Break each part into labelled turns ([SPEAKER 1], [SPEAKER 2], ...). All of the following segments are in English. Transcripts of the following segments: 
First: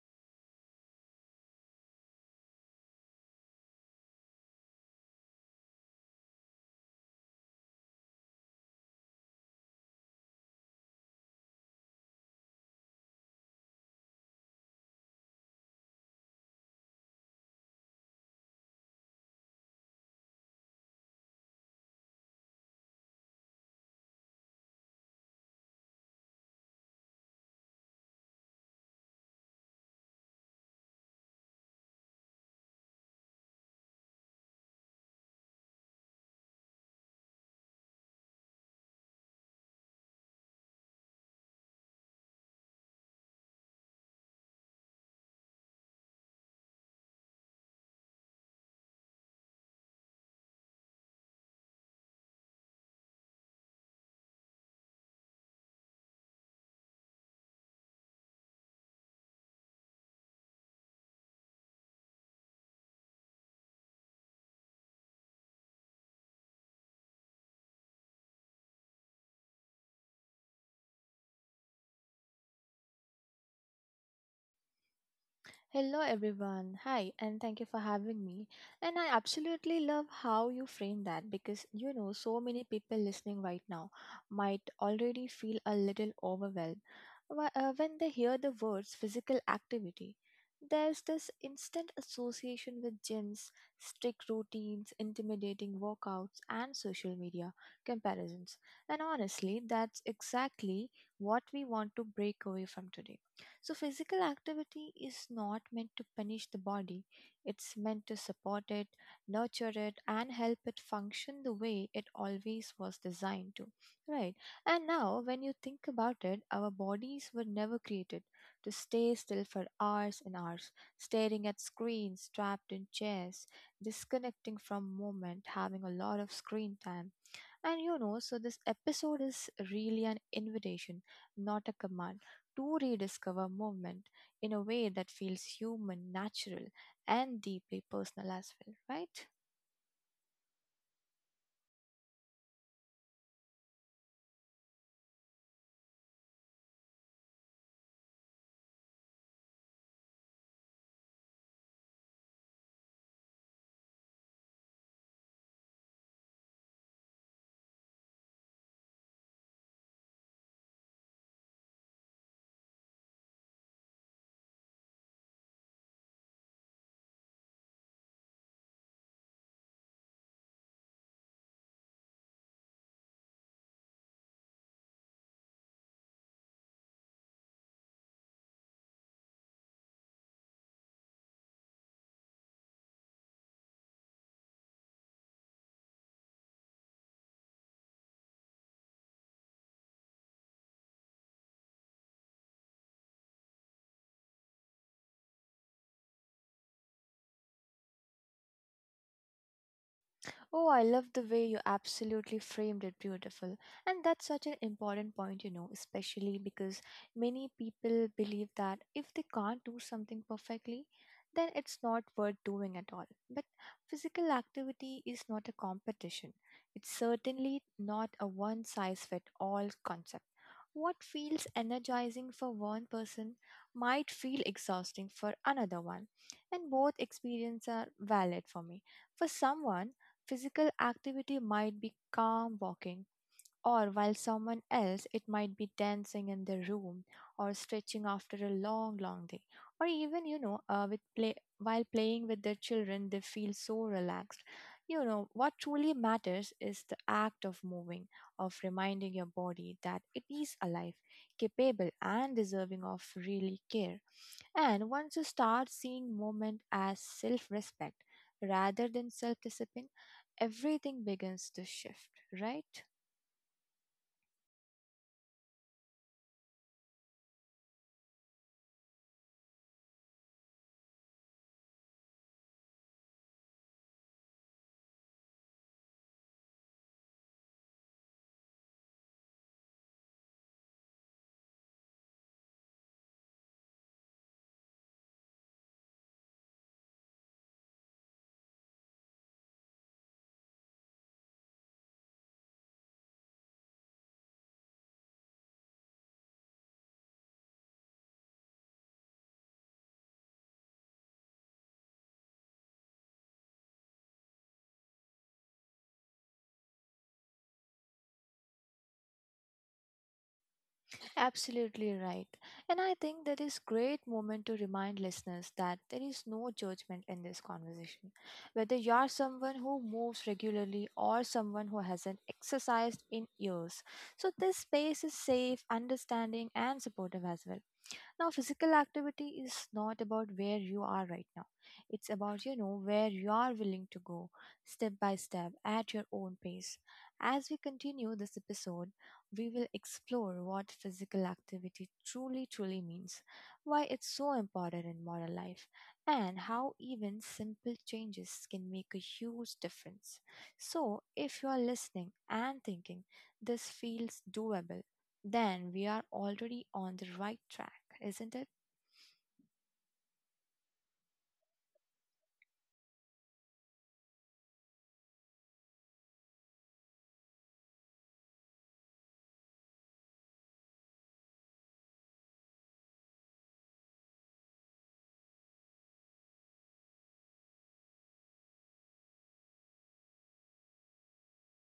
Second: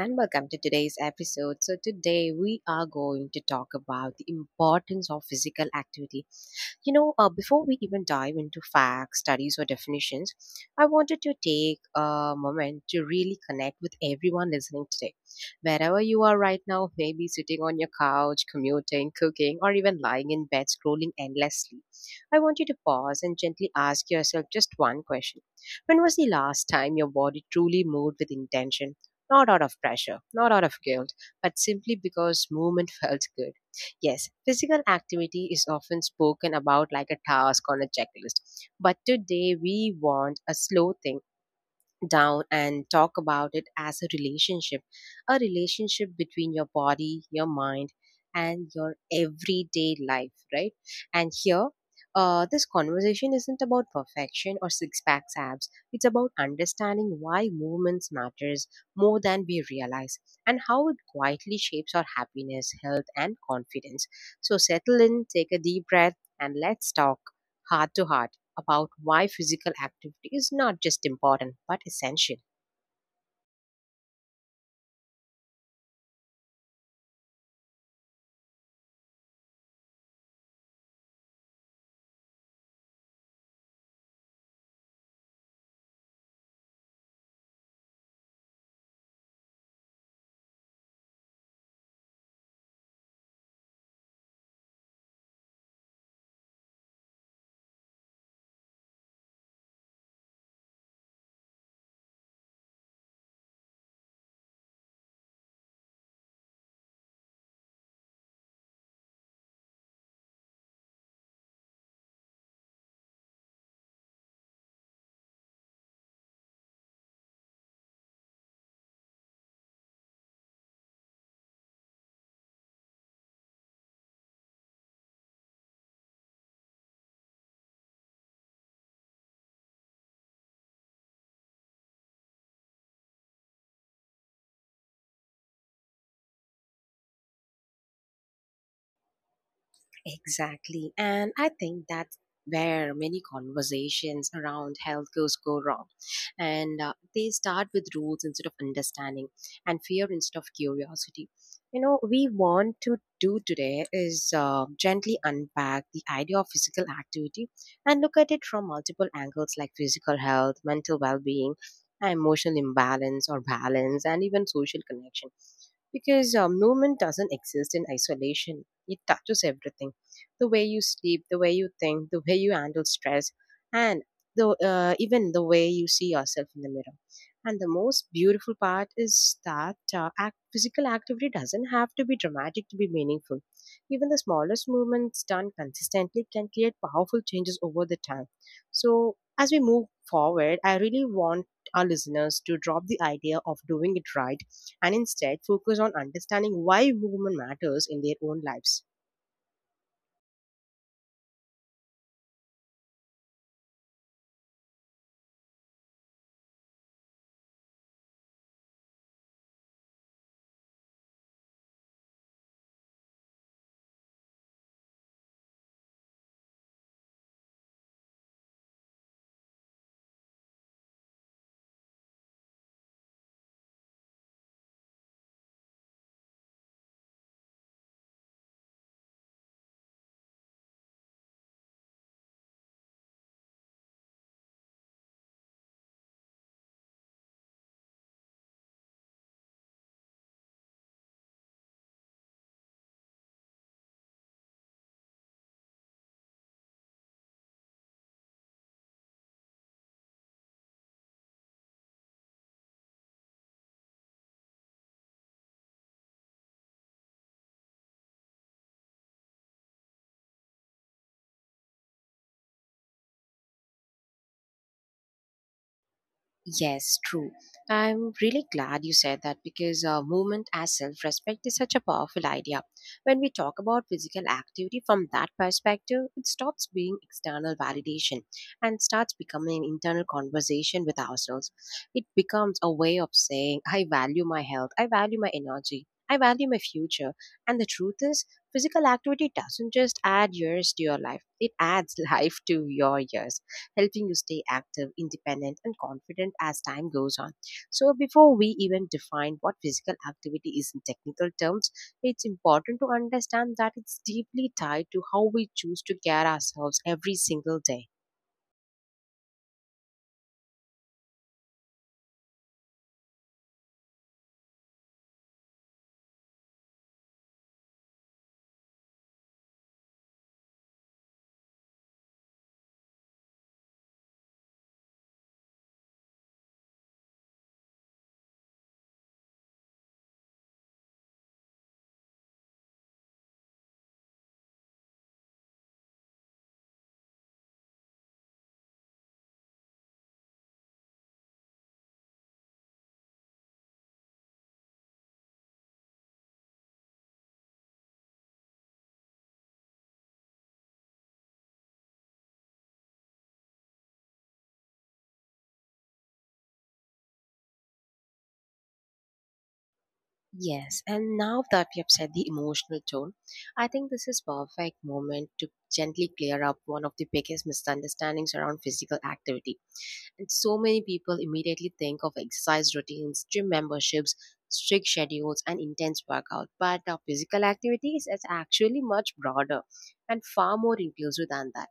[SPEAKER 1] and welcome to today's episode. So, today we are going to talk about the importance of physical activity before we even dive into facts, studies, or definitions, I wanted to take a moment to really connect with everyone listening today. Wherever you are right now, maybe sitting on your couch, commuting, cooking, or even lying in bed scrolling endlessly, I want you to pause and gently ask yourself just one question. When was the last time your body truly moved with intention? Not out of pressure, not out of guilt, but simply because movement felt good? Yes, physical activity is often spoken about like a task on a checklist, but today we want a slow thing down and talk about it as a relationship, a relationship between your body, your mind, and your everyday life, right? And here, this conversation isn't about perfection or six pack abs. It's about understanding why movements matters more than we realize, and how it quietly shapes our happiness, health, and confidence. So settle in, take a deep breath, and let's talk heart to heart about why physical activity is not just important but essential.
[SPEAKER 2] Hello, everyone. Hi, and thank you for having me. And I absolutely love how you frame that because so many people listening right now might already feel a little overwhelmed when they hear the words physical activity. There's this instant association with gyms, strict routines, intimidating workouts, and social media comparisons. And honestly, that's exactly what we want to break away from today. So, physical activity is not meant to punish the body, it's meant to support it, nurture it, and help it function the way it always was designed to. Right? And now, when you think about it, our bodies were never created to stay still for hours and hours, staring at screens, trapped in chairs, disconnecting from moment, having a lot of screen time. So this episode is really an invitation, not a command, to rediscover movement in a way that feels human, natural, and deeply personal as well, right?
[SPEAKER 1] Exactly. And I think that's where many conversations around health goes go wrong. And they start with rules instead of understanding, and fear instead of curiosity. You know, we want to do today is gently unpack the idea of physical activity and look at it from multiple angles, like physical health, mental well being, emotional imbalance or balance, and even social connection. Because movement doesn't exist in isolation, it touches everything: the way you sleep, the way you think, the way you handle stress, and the even the way you see yourself in the mirror. And the most beautiful part is that physical activity doesn't have to be dramatic to be meaningful. Even the smallest movements done consistently can create powerful changes over the time. So, as we move forward, I really want our listeners to drop the idea of doing it right and instead focus on understanding why movement matters in their own lives.
[SPEAKER 2] Oh, I love the way you absolutely framed it beautiful. And that's such an important point, especially because many people believe that if they can't do something perfectly, then it's not worth doing at all. But physical activity is not a competition. It's certainly not a one size fits all concept. What feels energizing for one person might feel exhausting for another one, and both experiences are valid for me. For someone physical activity might be calm walking, or while someone else, it might be dancing in their room, or stretching after a long, long day, or even, with play while playing with their children, they feel so relaxed. You know what truly matters is the act of moving, of reminding your body that it is alive, capable, and deserving of really care. And once you start seeing movement as self respect rather than self discipline, everything begins to shift, right?
[SPEAKER 1] Yes, true. I'm really glad you said that because movement as self respect is such a powerful idea. When we talk about physical activity from that perspective, it stops being external validation and starts becoming an internal conversation with ourselves. It becomes a way of saying, I value my health, I value my energy, I value my future. And the truth is, physical activity doesn't just add years to your life, it adds life to your years, helping you stay active, independent, and confident as time goes on. So, before we even define what physical activity is in technical terms, it's important to understand that it's deeply tied to how we choose to care ourselves every single day.
[SPEAKER 2] Absolutely right. And I think that is great moment to remind listeners that there is no judgment in this conversation. Whether you are someone who moves regularly or someone who hasn't exercised in years. So this space is safe, understanding and supportive as well. Now, physical activity is not about where you are right now. It's about, where you are willing to go step by step at your own pace. As we continue this episode, we will explore what physical activity truly means, why it's so important in modern life, and how even simple changes can make a huge difference. So, if you are listening and thinking, this feels doable, then we are already on the right track, isn't it?
[SPEAKER 1] Yes, and now that we have set the emotional tone, I think this is perfect moment to gently clear up one of the biggest misunderstandings around physical activity. And so many people immediately think of exercise routines, gym memberships, strict schedules, and intense workout. But Physical activities is actually much broader and far more inclusive than that.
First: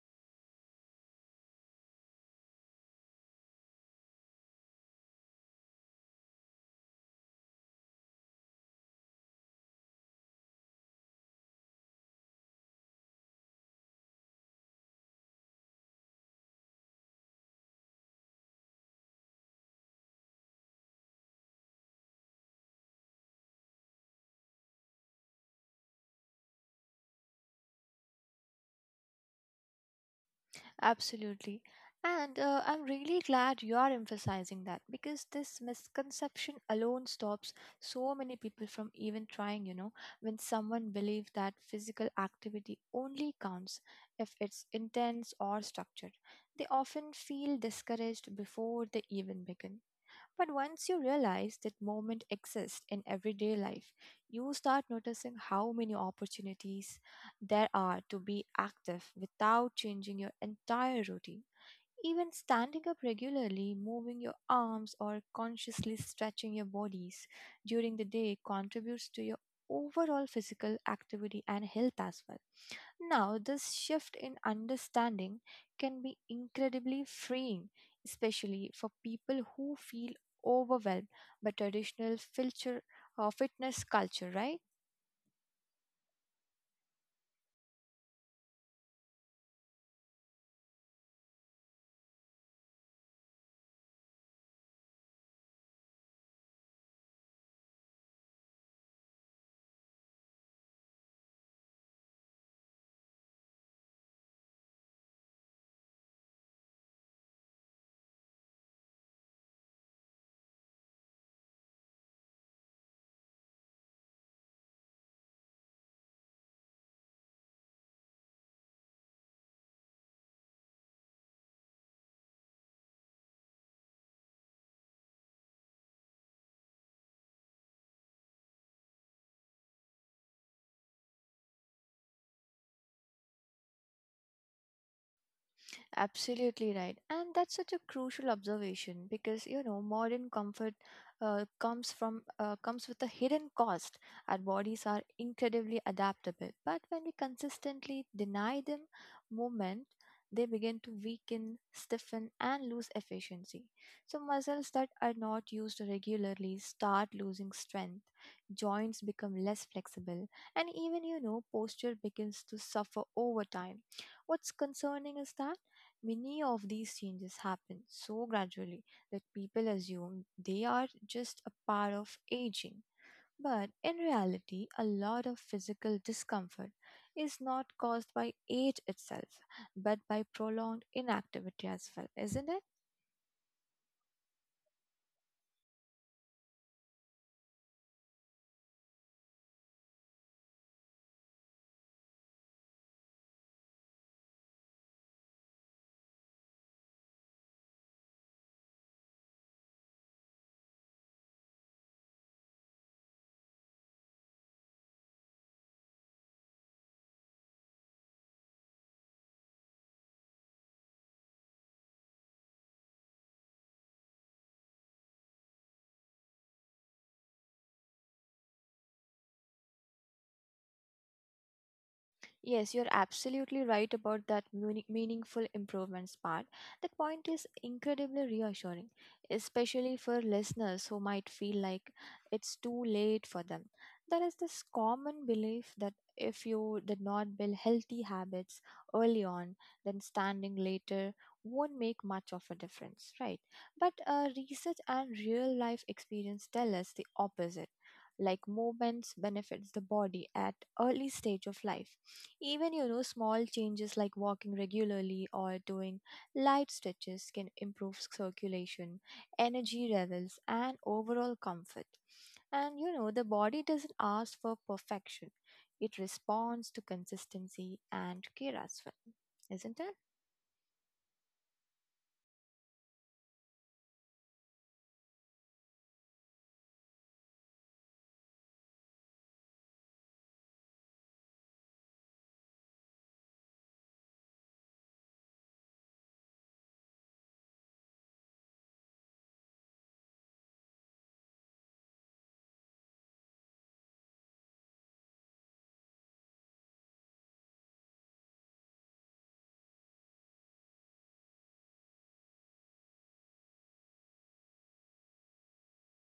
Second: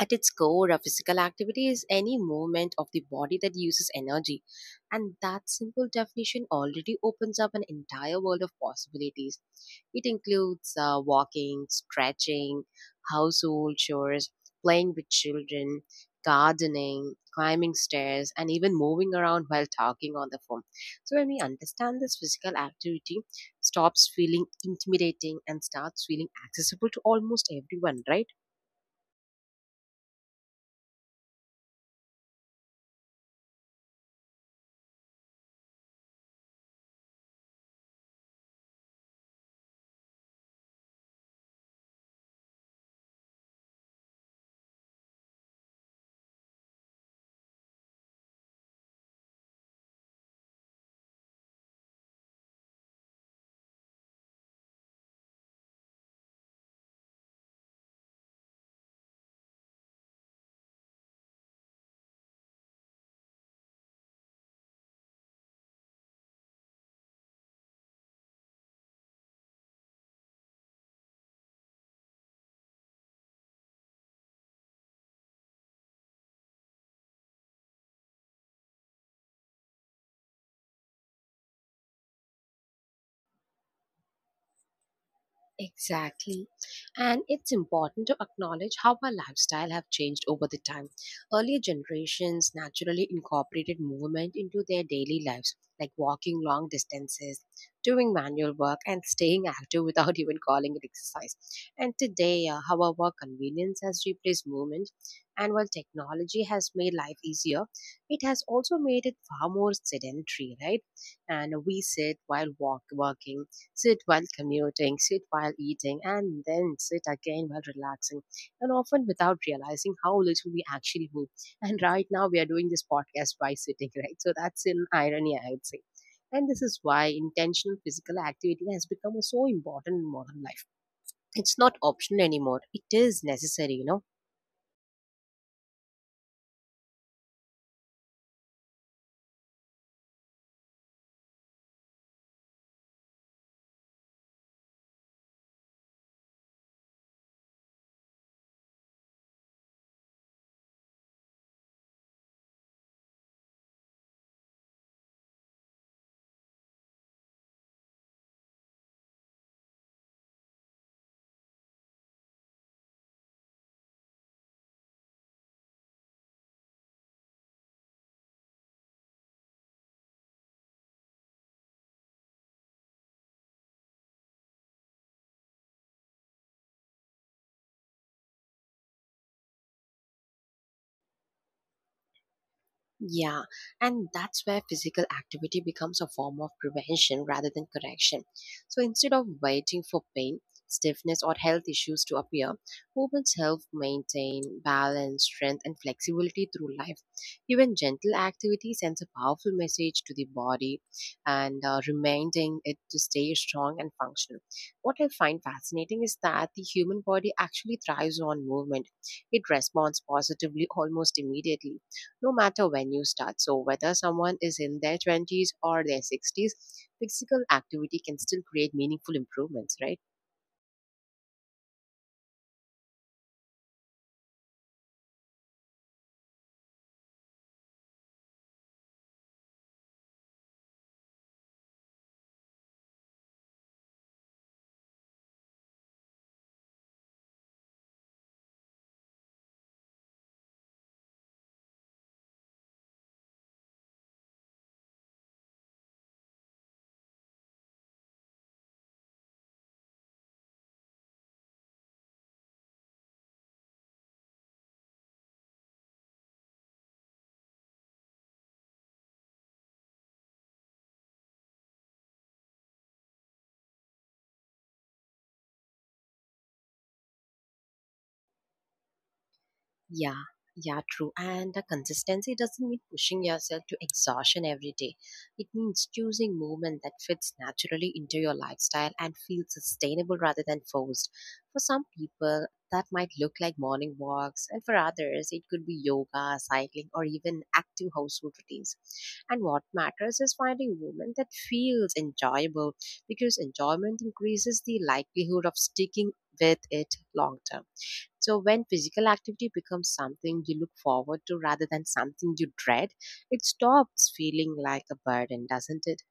[SPEAKER 1] At its core, a physical activity is any movement of the body that uses energy. And that simple definition already opens up an entire world of possibilities. It includes walking, stretching, household chores, playing with children, gardening, climbing stairs, and even moving around while talking on the phone. So, when we understand this, physical activity stops feeling intimidating and starts feeling accessible to almost everyone, right?
[SPEAKER 2] Absolutely. And I'm really glad you are emphasizing that because this misconception alone stops so many people from even trying. You know, when someone believes that physical activity only counts if it's intense or structured, they often feel discouraged before they even begin. But once you realize that moment exists in everyday life, you start noticing how many opportunities there are to be active without changing your entire routine. Even standing up regularly, moving your arms, or consciously stretching your bodies during the day contributes to your overall physical activity and health as well. Now, this shift in understanding can be incredibly freeing, especially for people who feel overwhelmed by fitness culture, right?
[SPEAKER 1] Exactly. And it's important to acknowledge how our lifestyle have changed over the time. Earlier generations naturally incorporated movement into their daily lives, like walking long distances, doing manual work, and staying active without even calling it exercise. And today, however, convenience has replaced movement. And while technology has made life easier, it has also made it far more sedentary, right? And we sit while working, sit while commuting, sit while eating, and then sit again while relaxing, and often without realizing how little we actually move. And right now, we are doing this podcast by sitting, right? So that's an irony, I would say. And this is why intentional physical activity has become so important in modern life. It's not optional anymore, it is necessary, you know.
[SPEAKER 2] Absolutely right. And that's such a crucial observation because modern comfort comes with a hidden cost. Our bodies are incredibly adaptable, but when we consistently deny them movement, they begin to weaken, stiffen, and lose efficiency. So muscles that are not used regularly start losing strength, joints become less flexible, and even posture begins to suffer over time. What's concerning is that many of these changes happen so gradually that people assume they are just a part of aging. But in reality, a lot of physical discomfort is not caused by age itself, but by prolonged inactivity as well, isn't it?
[SPEAKER 1] Yeah, and that's where physical activity becomes a form of prevention rather than correction. So instead of waiting for pain, stiffness, or health issues to appear, movements help maintain balance, strength, and flexibility through life. Even gentle activity sends a powerful message to the body, and reminding it to stay strong and functional. What I find fascinating is that the human body actually thrives on movement, it responds positively almost immediately no matter when you start. So, whether someone is in their 20s or their 60s, physical activity can still create meaningful improvements, right?
[SPEAKER 2] Yes, you're absolutely right about that meaningful improvements part. That point is incredibly reassuring, especially for listeners who might feel like it's too late for them. There is this common belief that if you did not build healthy habits early on, then standing later won't make much of a difference, right? But research and real life experience tell us the opposite, like movements benefits the body at early stage of life. Even small changes like walking regularly or doing light stretches can improve circulation, energy levels and overall comfort. And the body doesn't ask for perfection, it responds to consistency and care as well, isn't it?
[SPEAKER 1] Yeah, yeah, true. And the consistency doesn't mean pushing yourself to exhaustion every day. It means choosing movement that fits naturally into your lifestyle and feels sustainable rather than forced. For some people, that might look like morning walks, and for others, it could be yoga, cycling, or even active household routines. And what matters is finding movement that feels enjoyable, because enjoyment increases the likelihood of sticking with it long term. So when physical activity becomes something you look forward to rather than something you dread, it stops feeling like a burden, doesn't it?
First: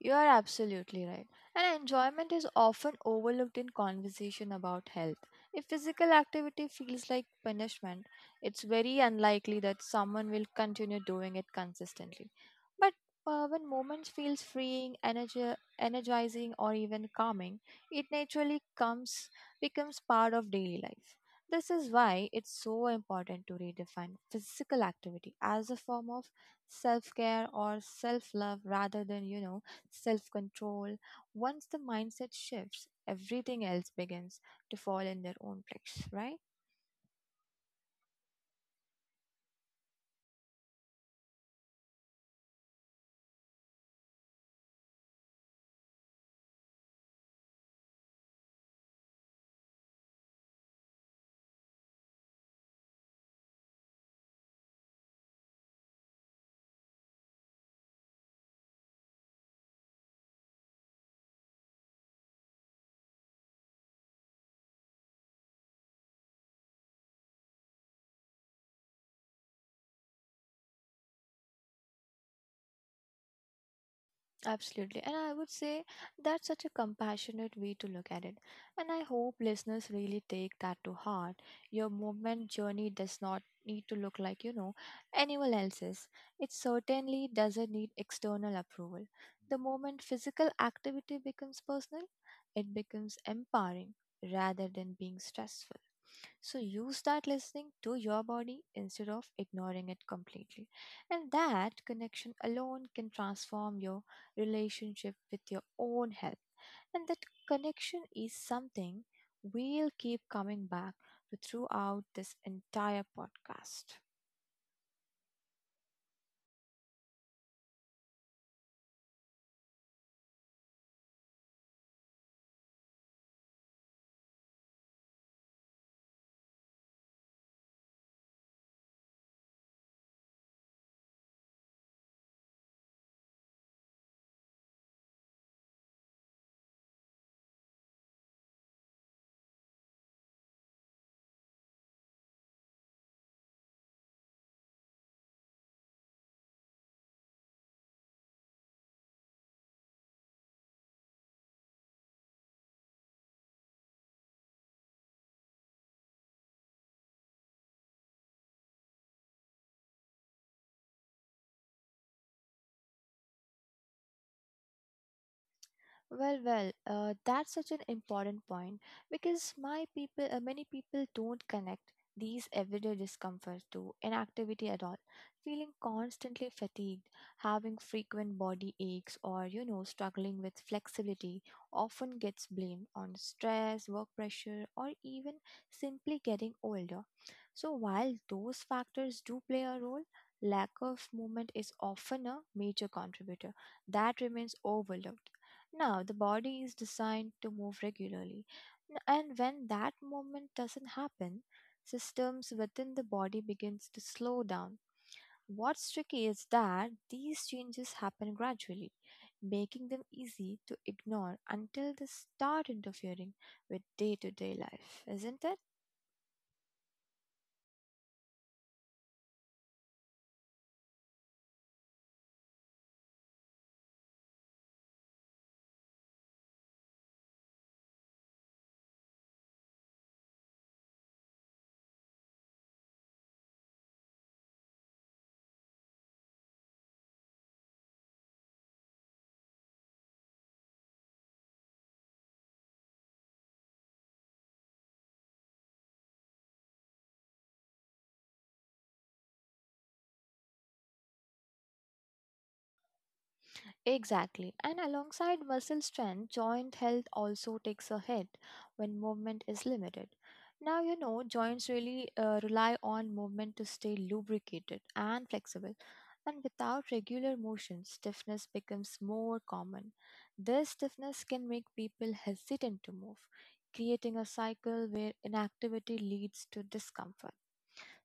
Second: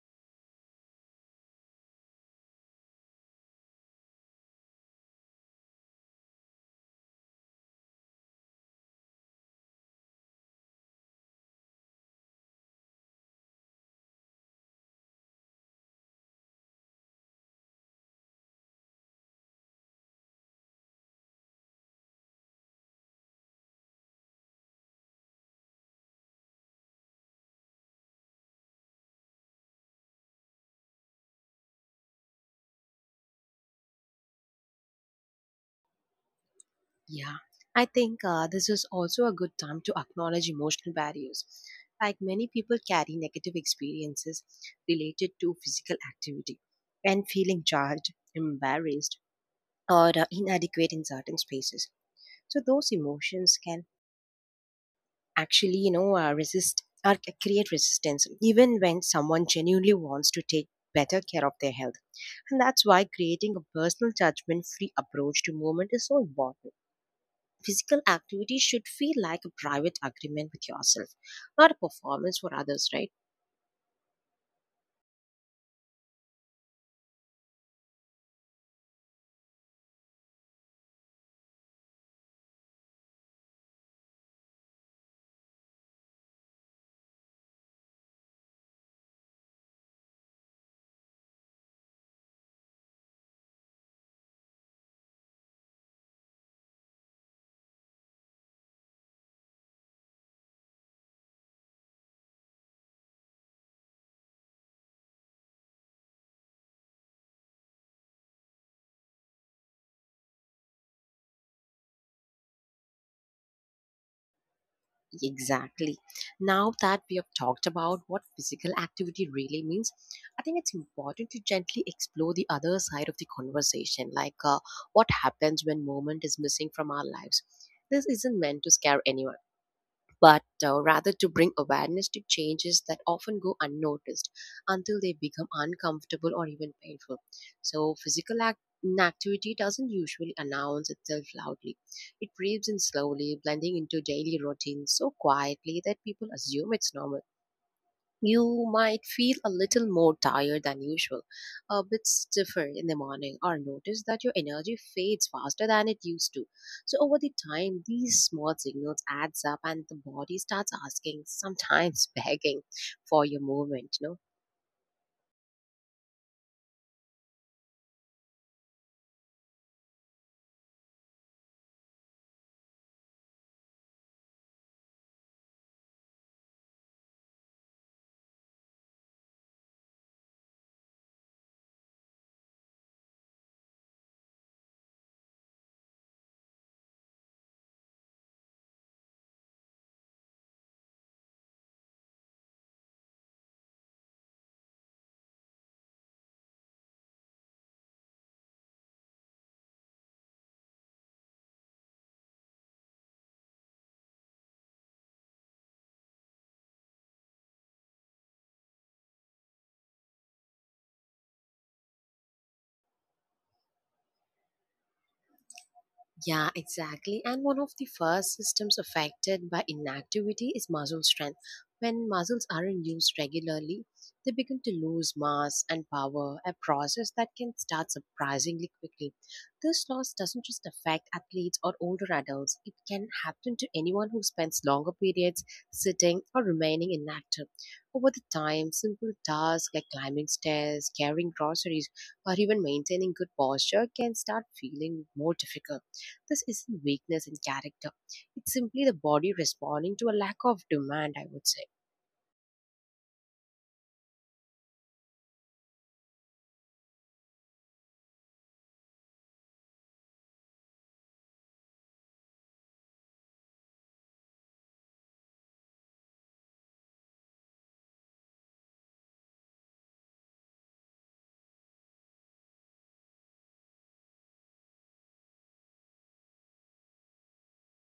[SPEAKER 2] You are absolutely right. And enjoyment is often overlooked in conversation about health. If physical activity feels like punishment, it's very unlikely that someone will continue doing it consistently. But when moments feels freeing, energizing or even calming, it naturally comes becomes part of daily life. This is why it's so important to redefine physical activity as a form of self-care or self-love rather than, self control. Once the mindset shifts, everything else begins to fall in their own place, right?
[SPEAKER 1] Yeah. I think this is also a good time to acknowledge emotional barriers. Like, many people carry negative experiences related to physical activity, and feeling judged, embarrassed, or inadequate in certain spaces. So those emotions can actually, you know, create resistance even when someone genuinely wants to take better care of their health. And that's why creating a personal judgment free approach to movement is so important. Physical activity should feel like a private agreement with yourself, not a performance for others, right?
[SPEAKER 2] Absolutely. And I would say that's such a compassionate way to look at it. And I hope listeners really take that to heart. Your movement journey does not need to look like, anyone else's. It certainly doesn't need external approval. The moment physical activity becomes personal, it becomes empowering rather than being stressful. So use that listening to your body instead of ignoring it completely. And that connection alone can transform your relationship with your own health. And that connection is something we'll keep coming back to throughout this entire podcast.
[SPEAKER 1] Exactly. Now that we have talked about what physical activity really means, I think it's important to gently explore the other side of the conversation, like, what happens when movement is missing from our lives. This isn't meant to scare anyone, but rather to bring awareness to changes that often go unnoticed until they become uncomfortable or even painful. So, inactivity doesn't usually announce itself loudly. It creeps in slowly, blending into daily routines so quietly that people assume it's normal. You might feel a little more tired than usual, a bit stiffer in the morning, or notice that your energy fades faster than it used to. So, over the time, these small signals adds up, and the body starts asking, sometimes begging, for your movement. You know?
[SPEAKER 2] Well, that's such an important point because many people don't connect these everyday discomforts to inactivity at all. Feeling constantly fatigued, having frequent body aches, or struggling with flexibility often gets blamed on stress, work pressure, or even simply getting older. So, while those factors do play a role, lack of movement is often a major contributor that remains overlooked. Now, the body is designed to move regularly, and when that movement doesn't happen, systems within the body begins to slow down. What's tricky is that these changes happen gradually, making them easy to ignore until they start interfering with day-to-day life, isn't it?
[SPEAKER 1] Yeah, exactly. And one of the first systems affected by inactivity is muscle strength. When muscles aren't used regularly, they begin to lose mass and power, a process that can start surprisingly quickly. This loss doesn't just affect athletes or older adults, it can happen to anyone who spends longer periods sitting or remaining inactive. Over the time, simple tasks like climbing stairs, carrying groceries, or even maintaining good posture can start feeling more difficult. This isn't weakness in character, it's simply the body responding to a lack of demand, I would say.
[SPEAKER 2] Exactly. And alongside muscle strength, joint health also takes a hit when movement is limited. Now, joints really rely on movement to stay lubricated and flexible. And without regular motion, stiffness becomes more common. This stiffness can make people hesitant to move, creating a cycle where inactivity leads to discomfort,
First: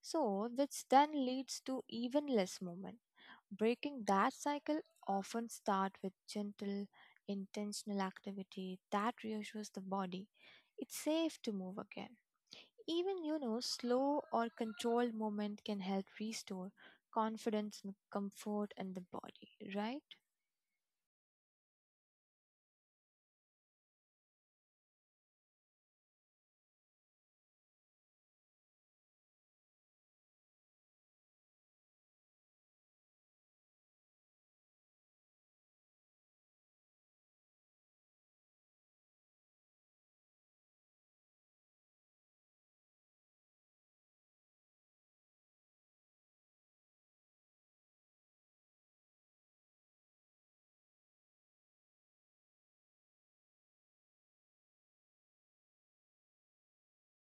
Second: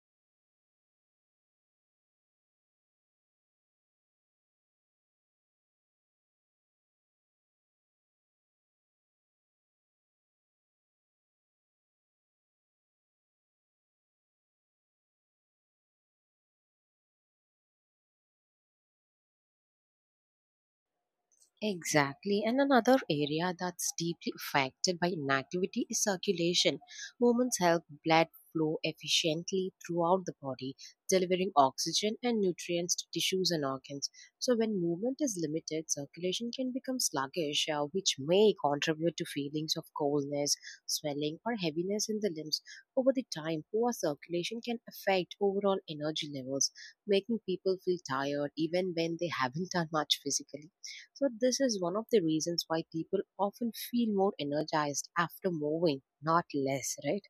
[SPEAKER 2] so which then leads to even less movement. Breaking that cycle often start with gentle, intentional activity that reassures the body. It's safe to move again. Even, slow or controlled movement can help restore confidence and comfort in the body, right?
[SPEAKER 1] Exactly, and another area that's deeply affected by inactivity is circulation. Movements help blood flow efficiently throughout the body, delivering oxygen and nutrients to tissues and organs. So, when movement is limited, circulation can become sluggish, which may contribute to feelings of coldness, swelling, or heaviness in the limbs. Over the time, poor circulation can affect overall energy levels, making people feel tired even when they haven't done much physically. So, this is one of the reasons why people often feel more energized after moving, not less, right?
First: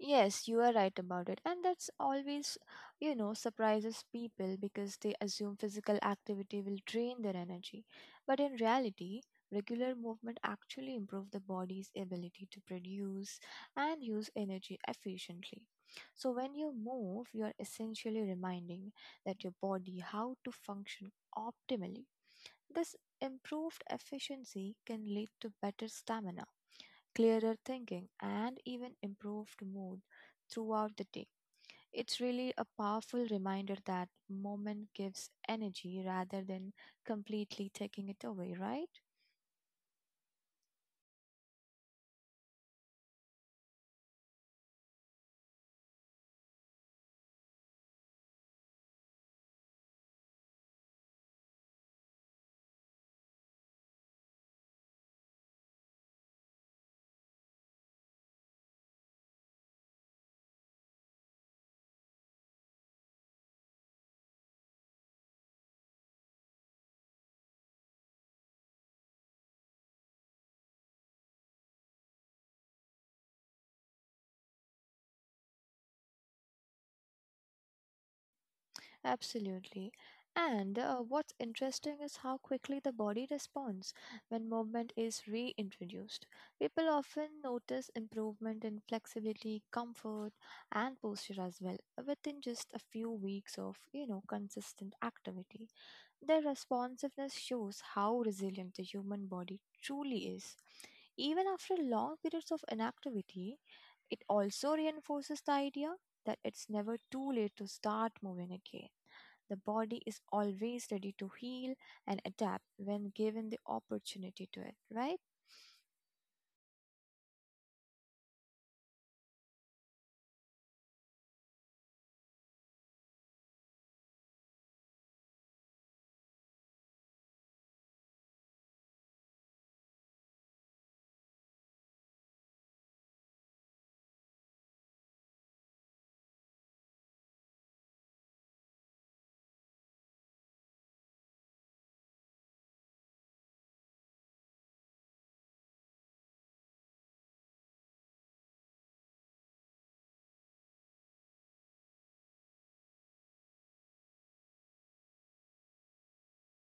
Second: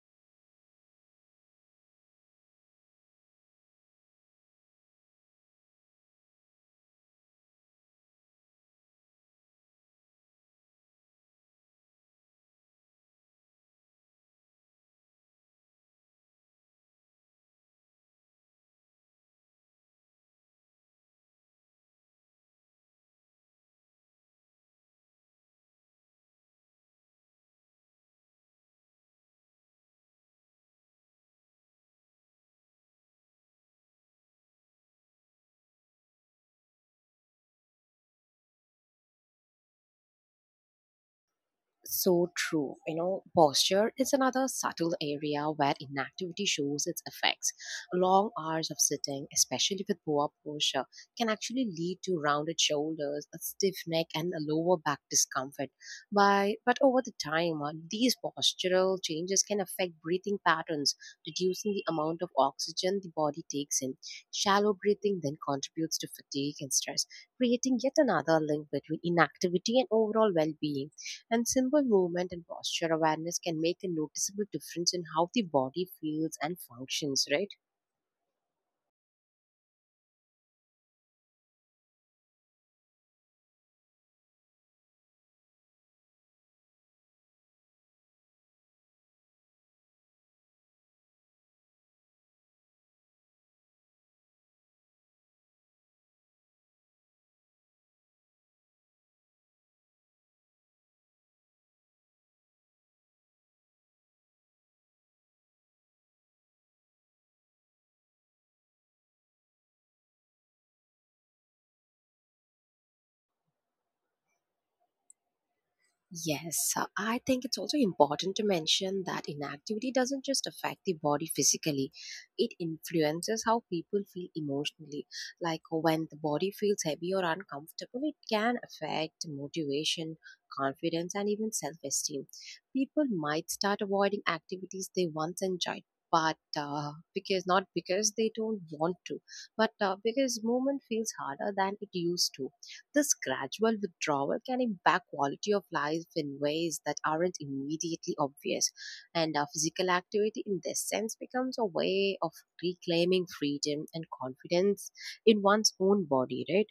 [SPEAKER 2] Yes, you are right about it. And that's always, surprises people because they assume physical activity will drain their energy. But in reality, regular movement actually improves the body's ability to produce and use energy efficiently. So when you move, you are essentially reminding that your body how to function optimally. This improved efficiency can lead to better stamina, clearer thinking, and even improved mood throughout the day. It's really a powerful reminder that moment gives energy rather than completely taking it away, right?
[SPEAKER 1] So true. You know, posture is another subtle area where inactivity shows its effects. Long hours of sitting, especially with poor posture, can actually lead to rounded shoulders, a stiff neck, and a lower back discomfort. By but over the time, these postural changes can affect breathing patterns, reducing the amount of oxygen the body takes in. Shallow breathing then contributes to fatigue and stress, creating yet another link between inactivity and overall well-being. And simple movement and posture awareness can make a noticeable difference in how the body feels and functions, right?
[SPEAKER 2] Absolutely. And what's interesting is how quickly the body responds when movement is reintroduced. People often notice improvement in flexibility, comfort, and posture as well within just a few weeks of, consistent activity. Their responsiveness shows how resilient the human body truly is. Even after long periods of inactivity, it also reinforces the idea that it's never too late to start moving again. The body is always ready to heal and adapt when given the opportunity to it, right?
[SPEAKER 1] Yes, I think it's also important to mention that inactivity doesn't just affect the body physically, it influences how people feel emotionally. Like, when the body feels heavy or uncomfortable, it can affect motivation, confidence, and even self esteem. People might start avoiding activities they once enjoyed. But because not because they don't want to, but because movement feels harder than it used to. This gradual withdrawal can impact quality of life in ways that aren't immediately obvious, and our physical activity in this sense becomes a way of reclaiming freedom and confidence in one's own body, right?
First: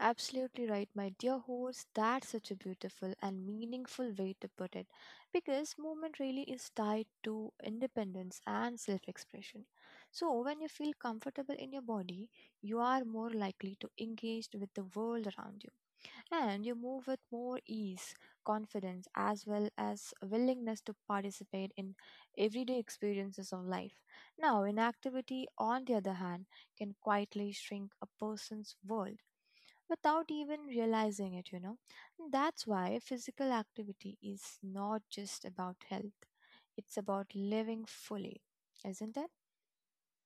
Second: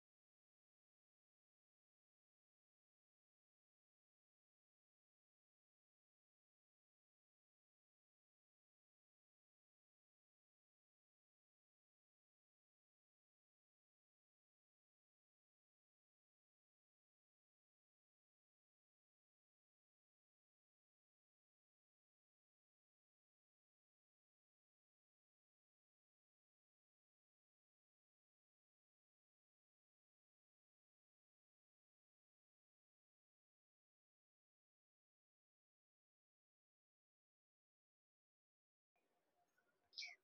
[SPEAKER 2] Absolutely right, my dear host. That's such a beautiful and meaningful way to put it because movement really is tied to independence and self expression. So, when you feel comfortable in your body, you are more likely to engage with the world around you and you move with more ease, confidence, as well as willingness to participate in everyday experiences of life. Now, inactivity, on the other hand, can quietly shrink a person's world without even realizing it, And that's why physical activity is not just about health, it's about living fully. Isn't it?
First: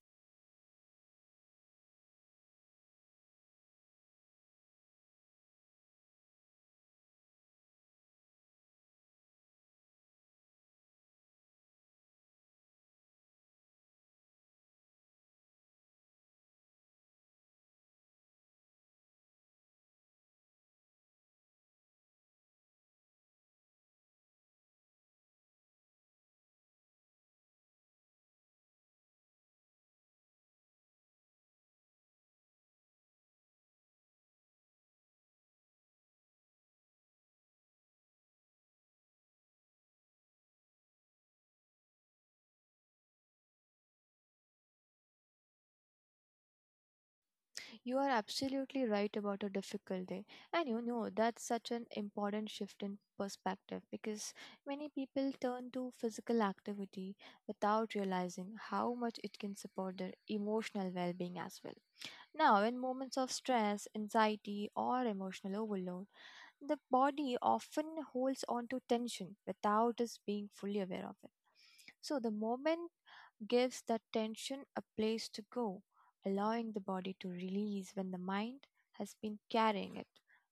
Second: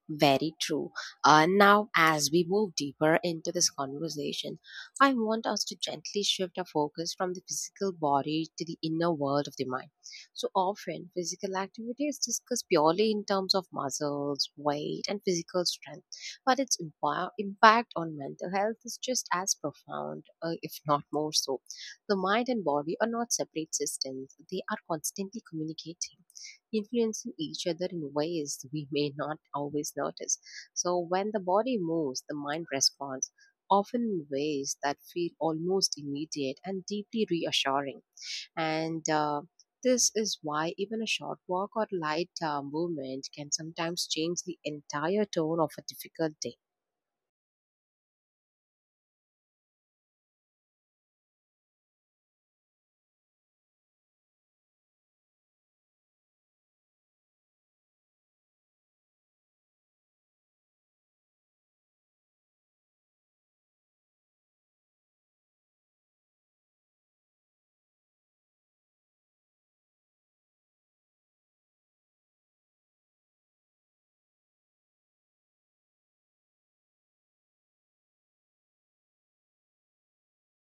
[SPEAKER 1] Very true. Now, as we move deeper into this conversation, I want us to gently shift our focus from the physical body to the inner world of the mind. So often, physical activity is discussed purely in terms of muscles, weight, and physical strength, but its impact on mental health is just as profound, if not more so. The mind and body are not separate systems, they are constantly communicating, influencing each other in ways we may not always notice. So, when the body moves, the mind responds, often in ways that feel almost immediate and deeply reassuring. And This is why even a short walk or light movement can sometimes change the entire tone of a difficult day.
[SPEAKER 2] You are absolutely right about a difficult day. And that's such an important shift in perspective because many people turn to physical activity without realizing how much it can support their emotional well being as well. Now, in moments of stress, anxiety, or emotional overload, the body often holds on to tension without us being fully aware of it. So the moment gives that tension a place to go, allowing the body to release when the mind has been carrying it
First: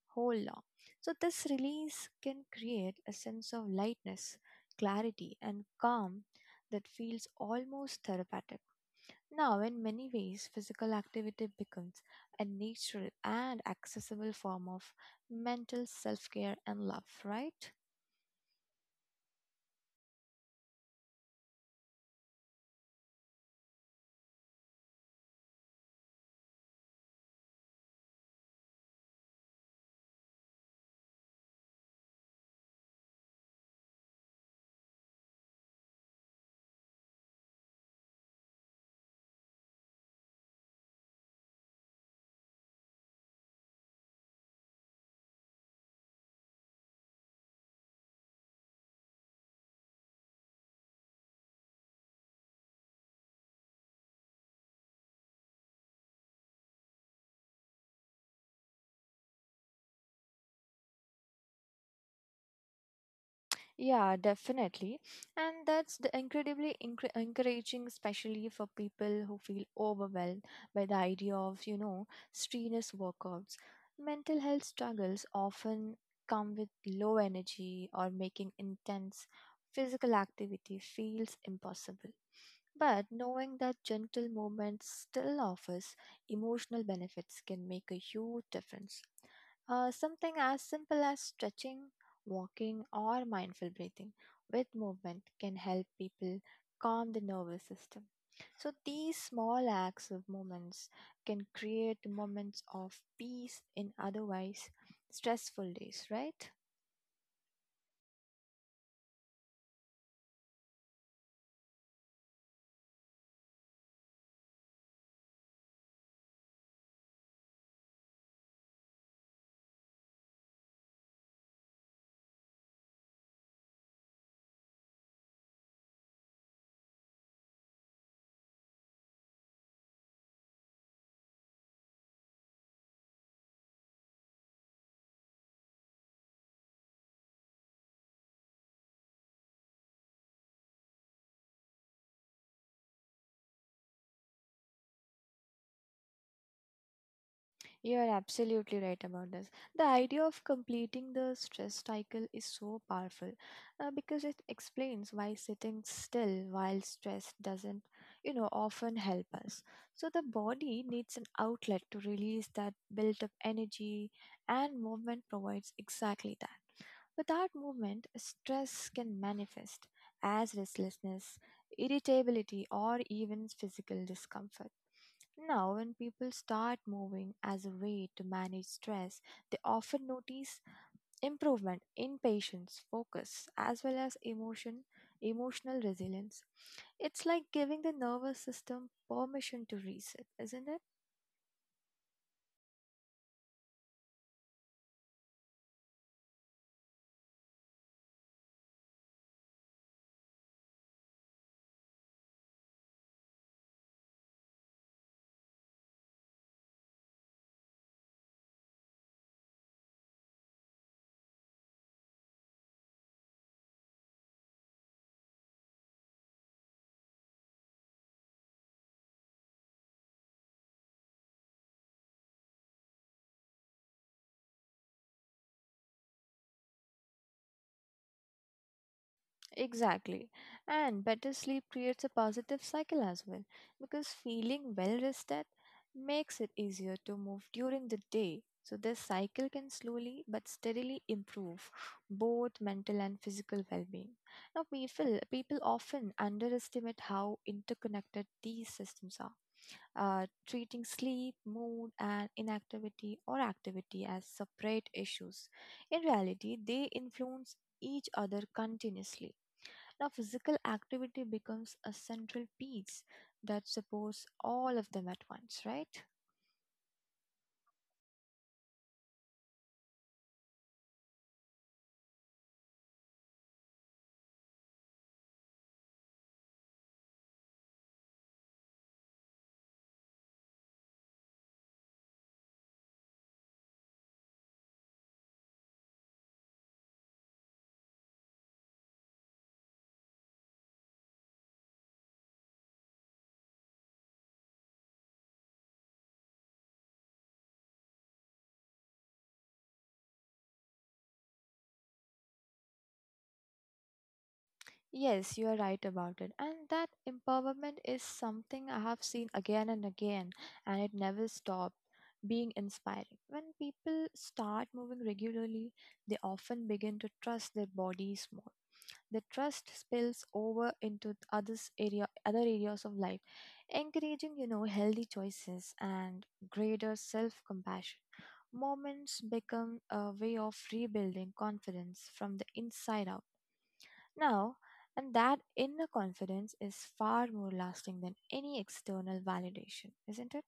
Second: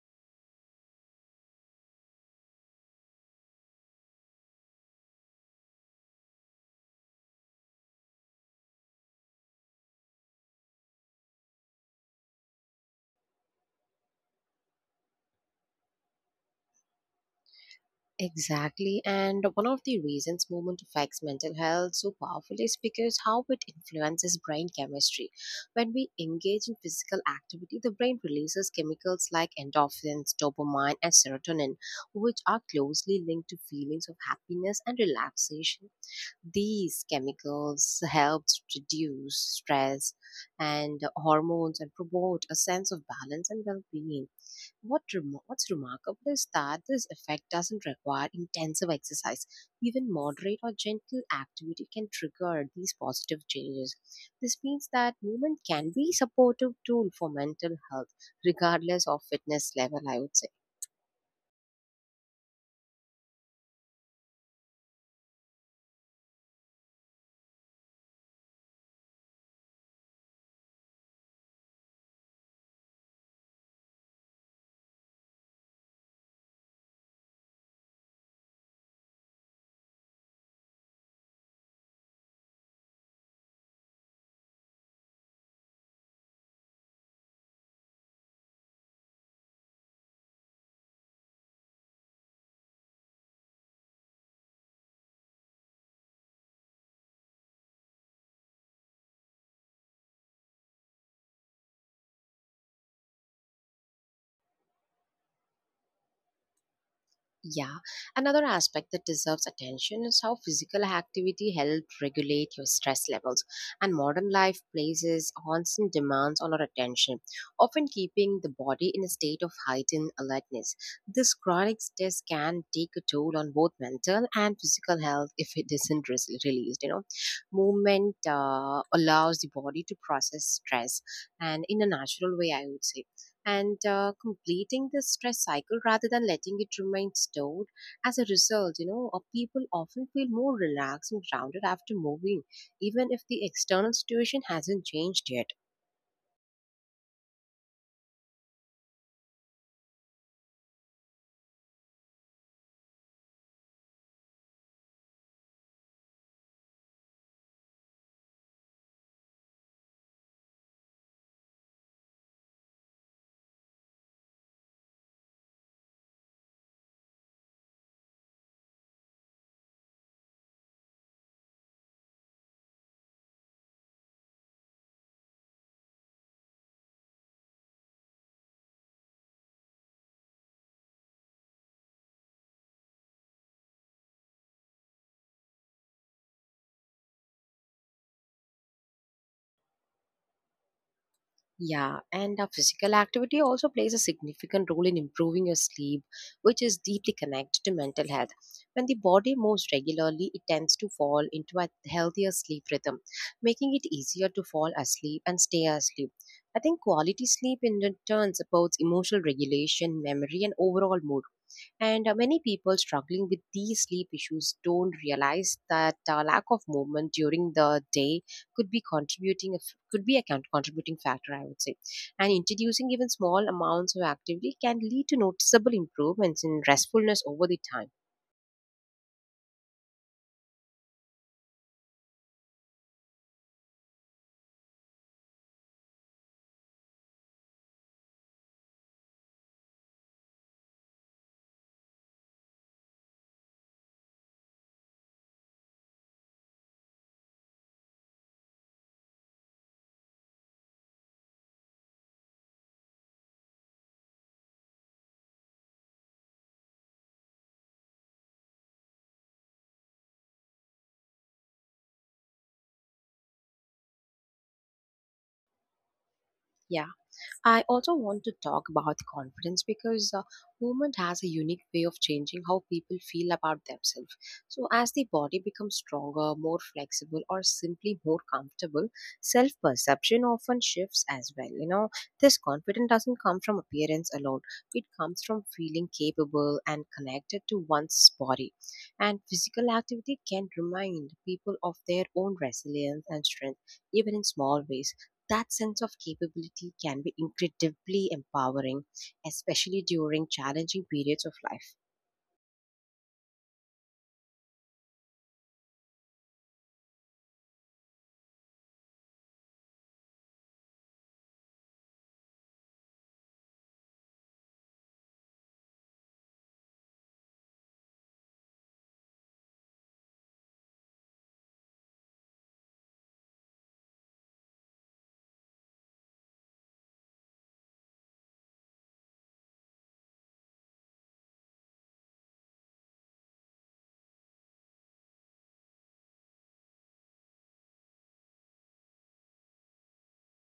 [SPEAKER 2] whole long. So this release can create a sense of lightness, clarity and calm that feels almost therapeutic. Now, in many ways, physical activity becomes a natural and accessible form of mental self care and love, right?
[SPEAKER 1] Exactly, and one of the reasons movement affects mental health so powerfully is because how it influences brain chemistry. When we engage in physical activity, the brain releases chemicals like endorphins, dopamine, and serotonin, which are closely linked to feelings of happiness and relaxation. These chemicals help reduce stress and hormones and promote a sense of balance and well being. What's remarkable is that this effect doesn't require intensive exercise. Even moderate or gentle activity can trigger these positive changes. This means that movement can be supportive tool for mental health, regardless of fitness level, I would say.
[SPEAKER 2] Yeah, definitely. And that's the encouraging, especially for people who feel overwhelmed by the idea of, strenuous workouts. Mental health struggles often come with low energy or making intense physical activity feels impossible. But knowing that gentle movement still offers emotional benefits can make a huge difference. Something as simple as stretching, walking, or mindful breathing with movement can help people calm the nervous system. So these small acts of movements can create moments of peace in otherwise stressful days, right?
[SPEAKER 1] Yeah, another aspect that deserves attention is how physical activity helps regulate your stress levels. And modern life places constant demands on our attention, often keeping the body in a state of heightened alertness. This chronic stress can take a toll on both mental and physical health if it isn't released. You know, movement allows the body to process stress, and in a natural way, I would say, and completing this stress cycle rather than letting it remain stored. As a result, you know, people often feel more relaxed and grounded after moving, even if the external situation hasn't changed yet.
[SPEAKER 2] You are absolutely right about this. The idea of completing the stress cycle is so powerful because it explains why sitting still while stressed doesn't, often help us. So the body needs an outlet to release that built up energy, and movement provides exactly that. Without movement, stress can manifest as restlessness, irritability, or even physical discomfort. Now, when people start moving as a way to manage stress, they often notice improvement in patience, focus, as well as emotional resilience. It's like giving the nervous system permission to reset, isn't it?
[SPEAKER 1] Yeah, and our physical activity also plays a significant role in improving your sleep, which is deeply connected to mental health. When the body moves regularly, it tends to fall into a healthier sleep rhythm, making it easier to fall asleep and stay asleep. I think quality sleep in return supports emotional regulation, memory, and overall mood, and many people struggling with these sleep issues don't realize that lack of movement during the day could be contributing a f- could be a con- contributing factor, I would say. And introducing even small amounts of activity can lead to noticeable improvements in restfulness over the time.
[SPEAKER 2] Exactly. And better sleep creates a positive cycle as well because feeling well rested makes it easier to move during the day. So this cycle can slowly but steadily improve both mental and physical well being. Now, people often underestimate how interconnected these systems are, treating sleep, mood, and inactivity or activity as separate issues. In reality, they influence each other continuously. Now, physical activity becomes a central piece that supports all of them at once, right?
[SPEAKER 1] Yeah. I also want to talk about confidence because movement has a unique way of changing how people feel about themselves. So, as the body becomes stronger, more flexible, or simply more comfortable, self perception often shifts as well. You know, this confidence doesn't come from appearance alone, it comes from feeling capable and connected to one's body. And physical activity can remind people of their own resilience and strength, even in small ways that sense of capability can be incredibly empowering, especially during challenging periods of life.
[SPEAKER 2] Yes, you are right about it. And that empowerment is something I have seen again and again, and it never stops being inspiring. When people start moving regularly, they often begin to trust their bodies more. The trust spills over into other areas of life, encouraging healthy choices and greater self-compassion. Moments become a way of rebuilding confidence from the inside out. Now, and that inner confidence is far more lasting than any external validation, isn't it?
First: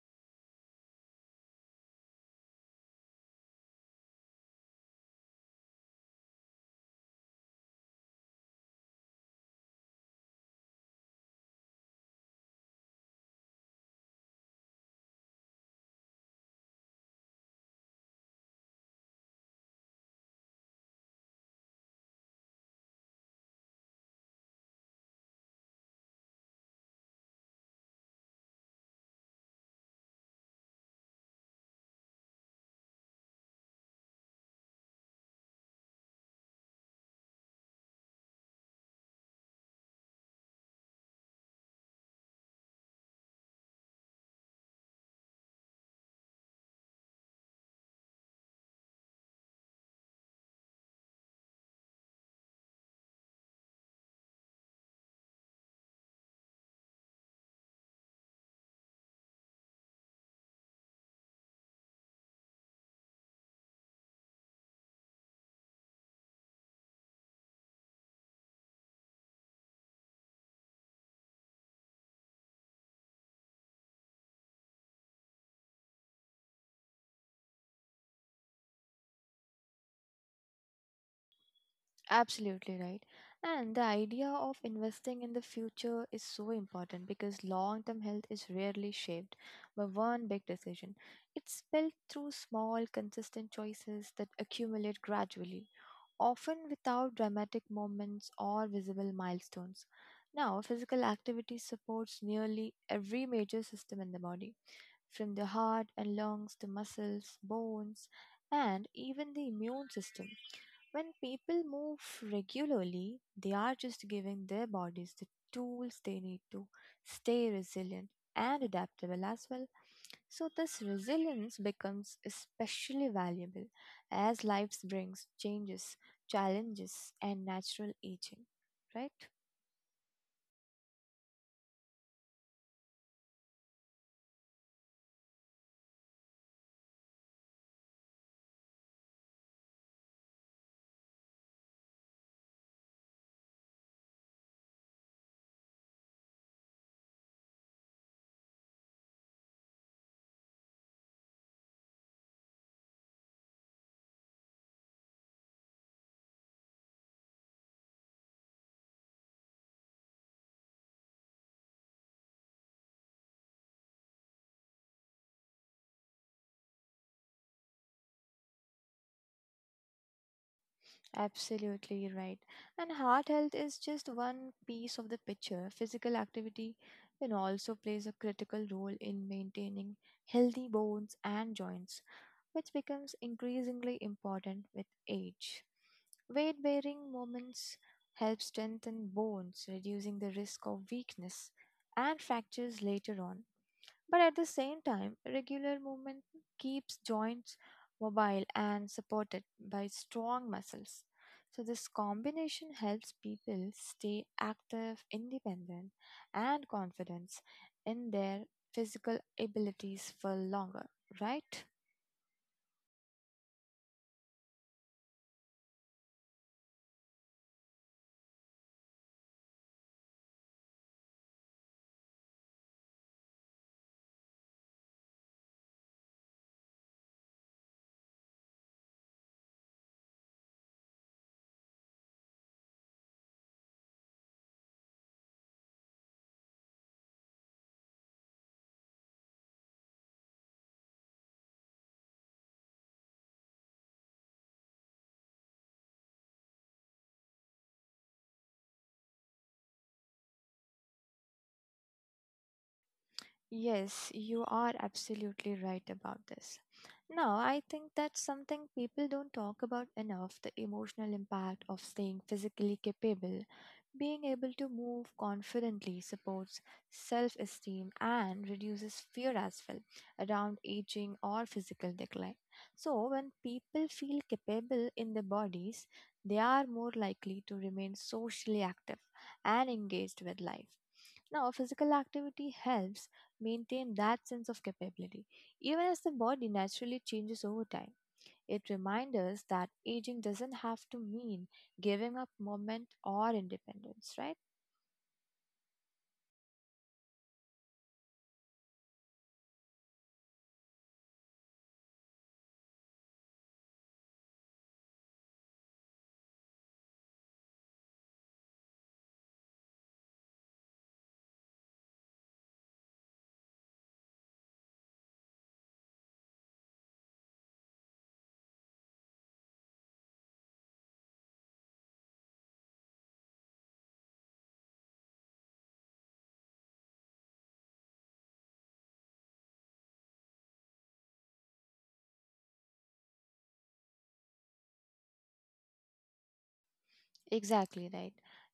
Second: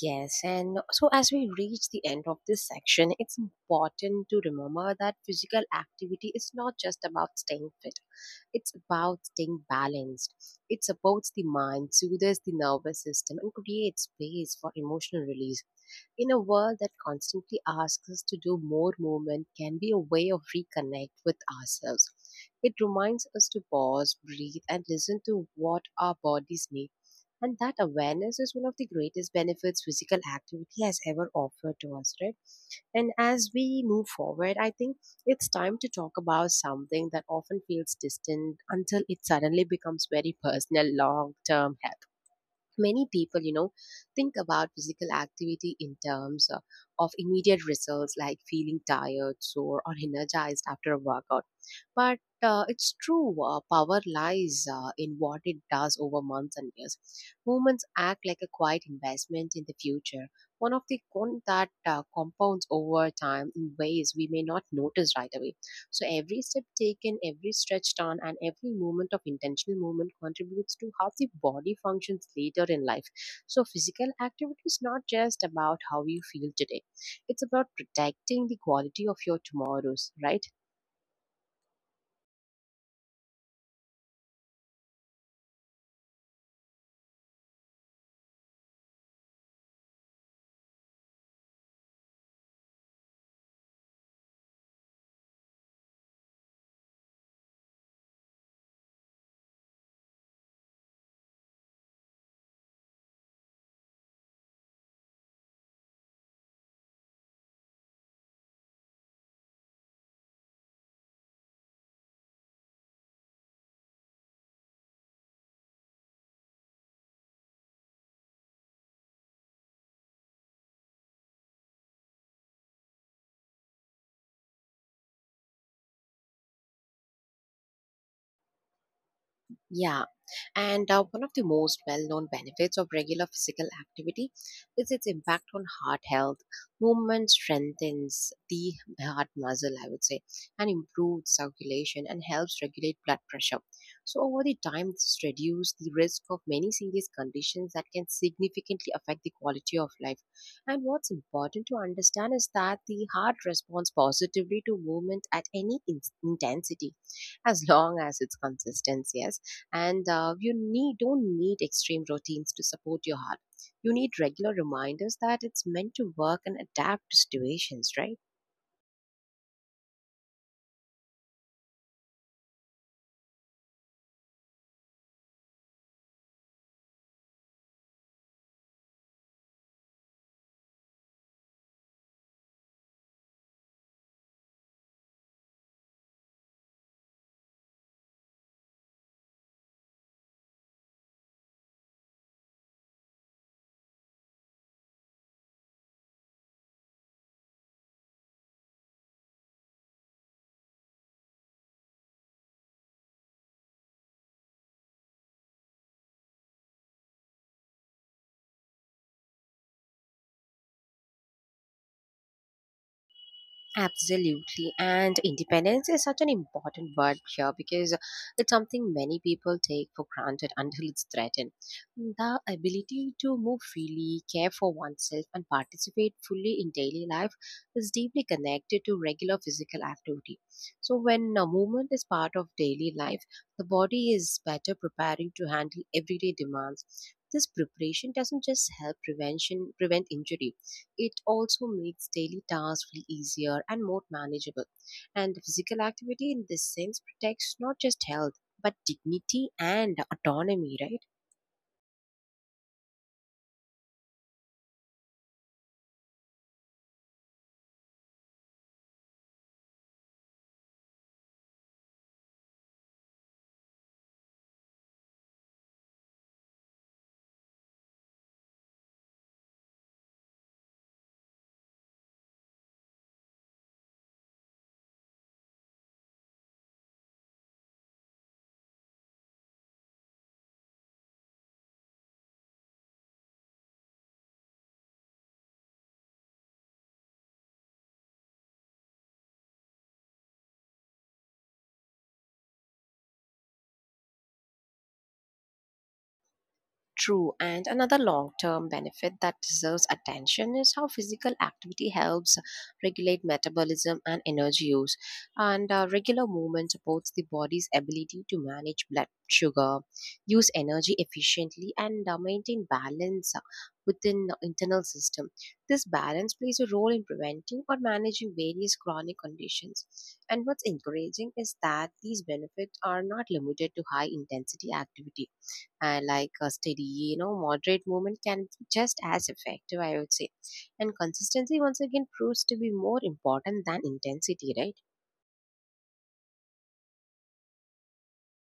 [SPEAKER 1] Yes, and so as we reach the end of this section, it's important to remember that physical activity is not just about staying fit. It's about staying balanced. It supports the mind, soothes the nervous system, and creates space for emotional release. In a world that constantly asks us to do more, movement can be a way of reconnect with ourselves. It reminds us to pause, breathe, and listen to what our bodies need, and that awareness is one of the greatest benefits physical activity has ever offered to us, right? And as we move forward, I think it's time to talk about something that often feels distant until it suddenly becomes very personal long term health. Many people, you know, think about physical activity in terms of immediate results like feeling tired, sore or energized after a workout, but it's true, power lies in what it does over months and years. Movements act like a quiet investment in the future, one of the con that compounds over time in ways we may not notice right away. So every step taken, every stretch done, and every moment of intentional movement contributes to how the body functions later in life. So physical activity is not just about how you feel today; it's about protecting the quality of your tomorrows, right?
[SPEAKER 2] Absolutely right. And the idea of investing in the future is so important because long term health is rarely shaped by one big decision. It's built through small, consistent choices that accumulate gradually, often without dramatic moments or visible milestones. Now, physical activity supports nearly every major system in the body, from the heart and lungs to muscles, bones, and even the immune system. When people move regularly, they are just giving their bodies the tools they need to stay resilient and adaptable as well. So this resilience becomes especially valuable as life brings changes, challenges, and natural aging, right?
[SPEAKER 1] Yeah, and one of the most well-known benefits of regular physical activity is its impact on heart health. Movement strengthens the heart muscle, I would say, and improves circulation and helps regulate blood pressure. So over the time, this reduces the risk of many serious conditions that can significantly affect the quality of life. And what's important to understand is that the heart responds positively to movement at any intensity, as long as it's consistent. Yes, and you need don't need extreme routines to support your heart. You need regular reminders that it's meant to work and adapt to situations, right?
[SPEAKER 2] Absolutely right. And heart health is just one piece of the picture. Physical activity can also plays a critical role in maintaining healthy bones and joints which becomes increasingly important with age. Weight bearing movements help strengthen bones, reducing the risk of weakness and fractures later on. But at the same time, regular movement keeps joints mobile and supported by strong muscles. So this combination helps people stay active, independent, and confident in their physical abilities for longer, right?
[SPEAKER 1] Absolutely. And independence is such an important word here because it's something many people take for granted until it's threatened. The ability to move freely, care for oneself, and participate fully in daily life is deeply connected to regular physical activity. So, when a movement is part of daily life, the body is better preparing to handle everyday demands. This preparation doesn't just help prevention prevent injury, it also makes daily tasks feel easier and more manageable. And physical activity in this sense protects not just health, but dignity and autonomy, right?
[SPEAKER 2] Yes, you are absolutely right about this. Now, I think that's something people don't talk about enough, the emotional impact of staying physically capable, being able to move confidently supports self esteem and reduces fear as well around aging or physical decline. So, when people feel capable in their bodies, they are more likely to remain socially active and engaged with life. Now, physical activity helps maintain that sense of capability, even as the body naturally changes over time. It reminds us that aging doesn't have to mean giving up movement or independence, right?
[SPEAKER 1] True, and another long term benefit that deserves attention is how physical activity helps regulate metabolism and energy use. And regular movement supports the body's ability to manage blood sugar, use energy efficiently, and maintain balance within the internal system. This balance plays a role in preventing or managing various chronic conditions. And what's encouraging is that these benefits are not limited to high intensity activity, and like a steady, you know, moderate movement can be just as effective, I would say. And consistency once again proves to be more important than intensity, right?
[SPEAKER 2] Exactly right.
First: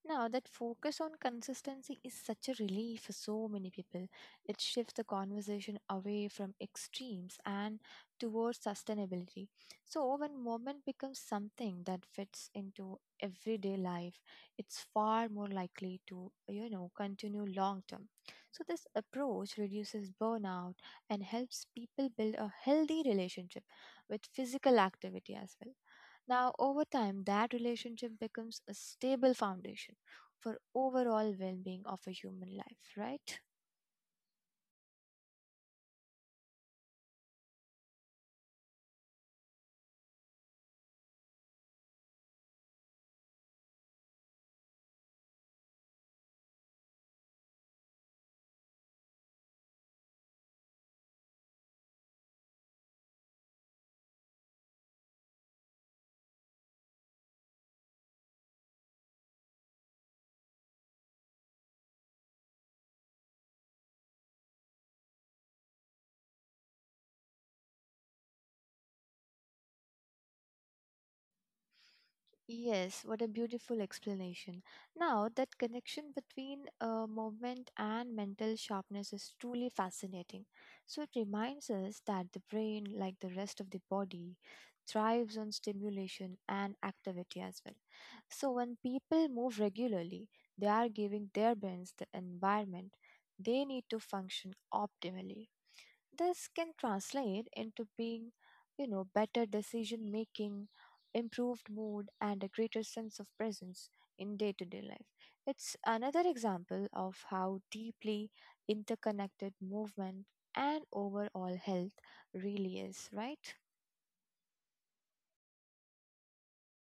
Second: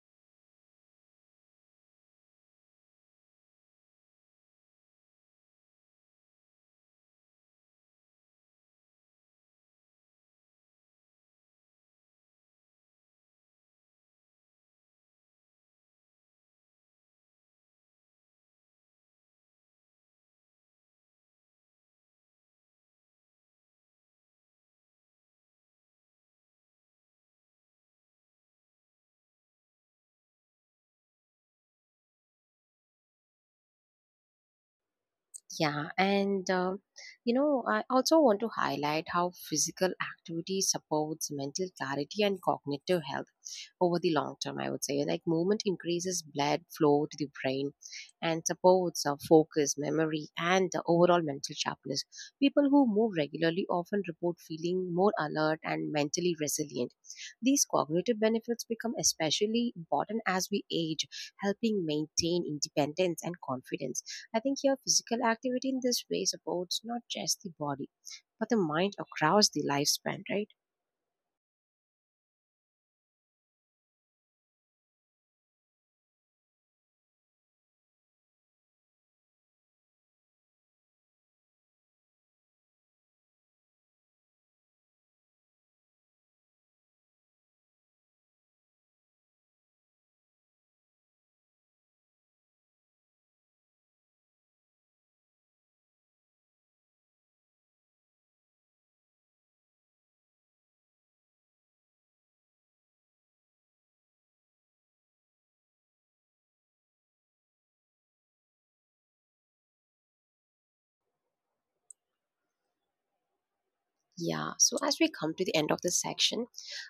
[SPEAKER 2] Now, that focus on consistency is such a relief for so many people. It shifts the conversation away from extremes and towards sustainability. So, when movement becomes something that fits into everyday life, it's far more likely to, continue long term. So this approach reduces burnout and helps people build a healthy relationship with physical activity as well. Now, over time, that relationship becomes a stable foundation for overall well being of a human life, right?
[SPEAKER 1] Yeah, and you know, I also want to highlight how physical activity supports mental clarity and cognitive health over the long term. I would say, like movement increases blood flow to the brain and supports focus, memory, and the overall mental sharpness. People who move regularly often report feeling more alert and mentally resilient. These cognitive benefits become especially important as we age, helping maintain independence and confidence. I think here physical activity in this way supports not just the body, but the mind across the lifespan, right?
[SPEAKER 2] Yes, what a beautiful explanation. Now, that connection between movement and mental sharpness is truly fascinating. So, it reminds us that the brain, like the rest of the body, thrives on stimulation and activity as well. So, when people move regularly, they are giving their brains the environment they need to function optimally. This can translate into better decision making, improved mood, and a greater sense of presence in day to day life. It's another example of how deeply interconnected movement and overall health really is, right?
[SPEAKER 1] Yeah. So as we come to the end of this section,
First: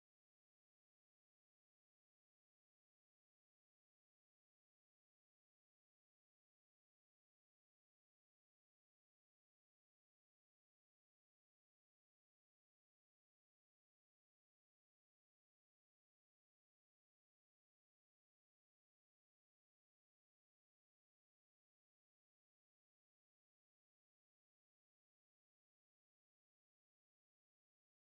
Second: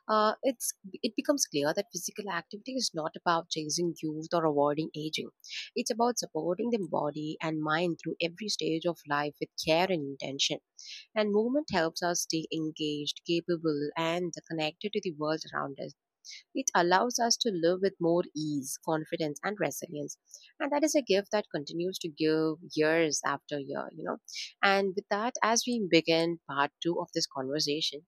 [SPEAKER 1] uh, it's it becomes clear that physical activity is not about chasing youth or avoiding aging. It's about supporting the body and mind through every stage of life with care and intention. And movement helps us stay engaged, capable, and connected to the world around us. It allows us to live with more ease, confidence, and resilience. And that is a gift that continues to give years after year, you know. And with that, as we begin part two of this conversation,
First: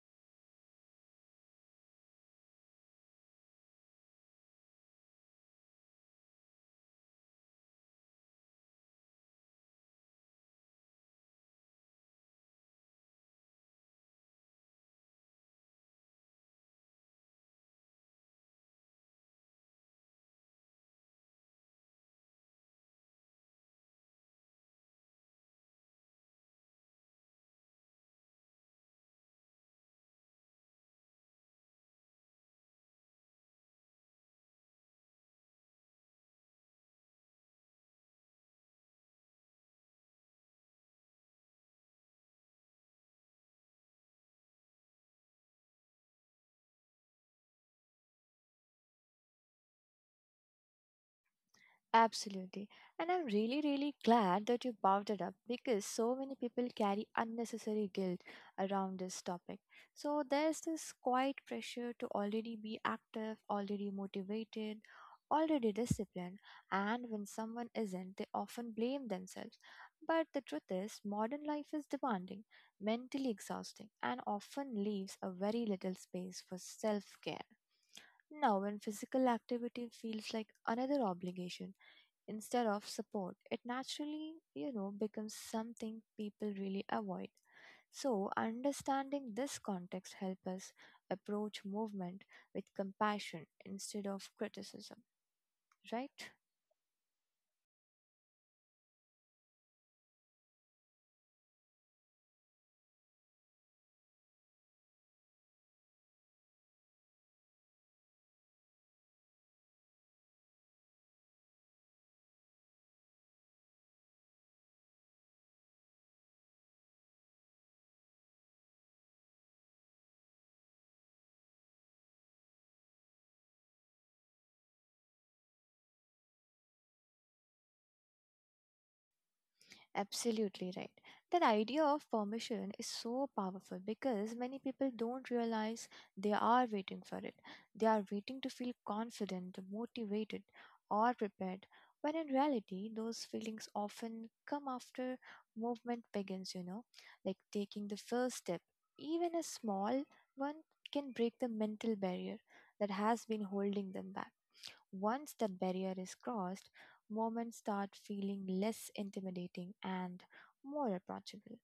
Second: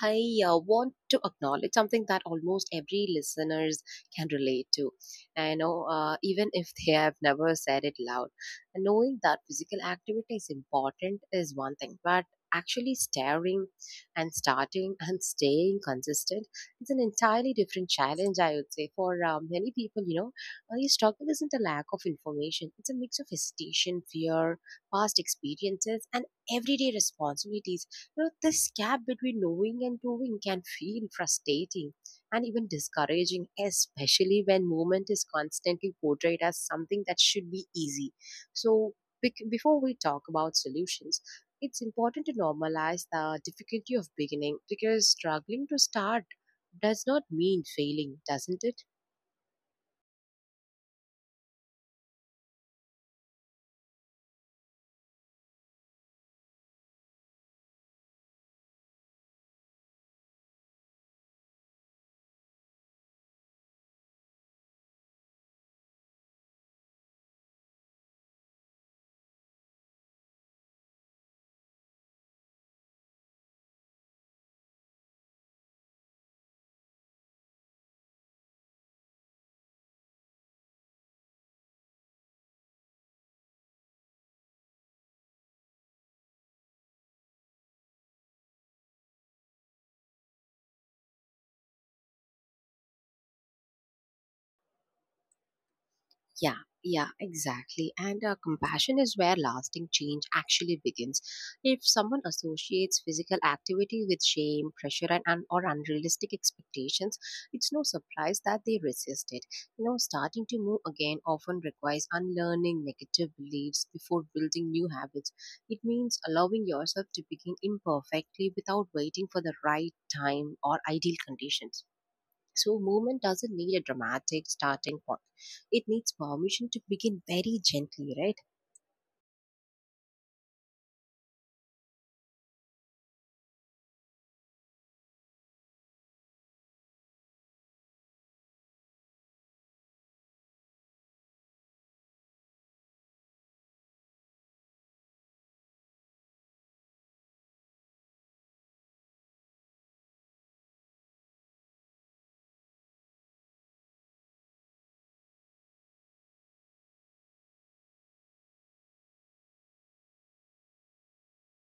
[SPEAKER 1] I want to acknowledge something that almost every listeners can relate to. I know, even if they have never said it loud, knowing that physical activity is important is one thing, but actually staring and starting and staying consistent is an entirely different challenge. I would say for many people, you know, your struggle isn't a lack of information; it's a mix of hesitation, fear, past experiences, and everyday responsibilities. You know, this gap between knowing and doing can feel frustrating and even discouraging, especially when movement is constantly portrayed as something that should be easy. So, before we talk about solutions, it's important to normalize the difficulty of beginning because struggling to start does not mean failing, doesn't it?
[SPEAKER 2] Absolutely. And I'm really glad that you brought it up because so many people carry unnecessary guilt around this topic. So there's this quiet pressure to already be active, already motivated, already disciplined. And when someone isn't, they often blame themselves. But the truth is, modern life is demanding, mentally exhausting, and often leaves a very little space for self care. Now, when physical activity feels like another obligation, instead of support, it naturally, becomes something people really avoid. So, understanding this context helps us approach movement with compassion instead of criticism, right?
[SPEAKER 1] Yeah, yeah, exactly. And compassion is where lasting change actually begins. If someone associates physical activity with shame, pressure, and or unrealistic expectations, it's no surprise that they resist it. You know, starting to move again often requires unlearning negative beliefs before building new habits. It means allowing yourself to begin imperfectly without waiting for the right time or ideal conditions. So, movement doesn't need a dramatic starting point. It needs permission to begin very gently, right?
[SPEAKER 2] Absolutely right. That idea of permission is so powerful because many people don't realize they are waiting for it. They are waiting to feel confident, motivated, or prepared, when in reality, those feelings often come after movement begins, like taking the first step. Even a small one can break the mental barrier that has been holding them back. Once that barrier is crossed, moments start feeling less intimidating and more approachable.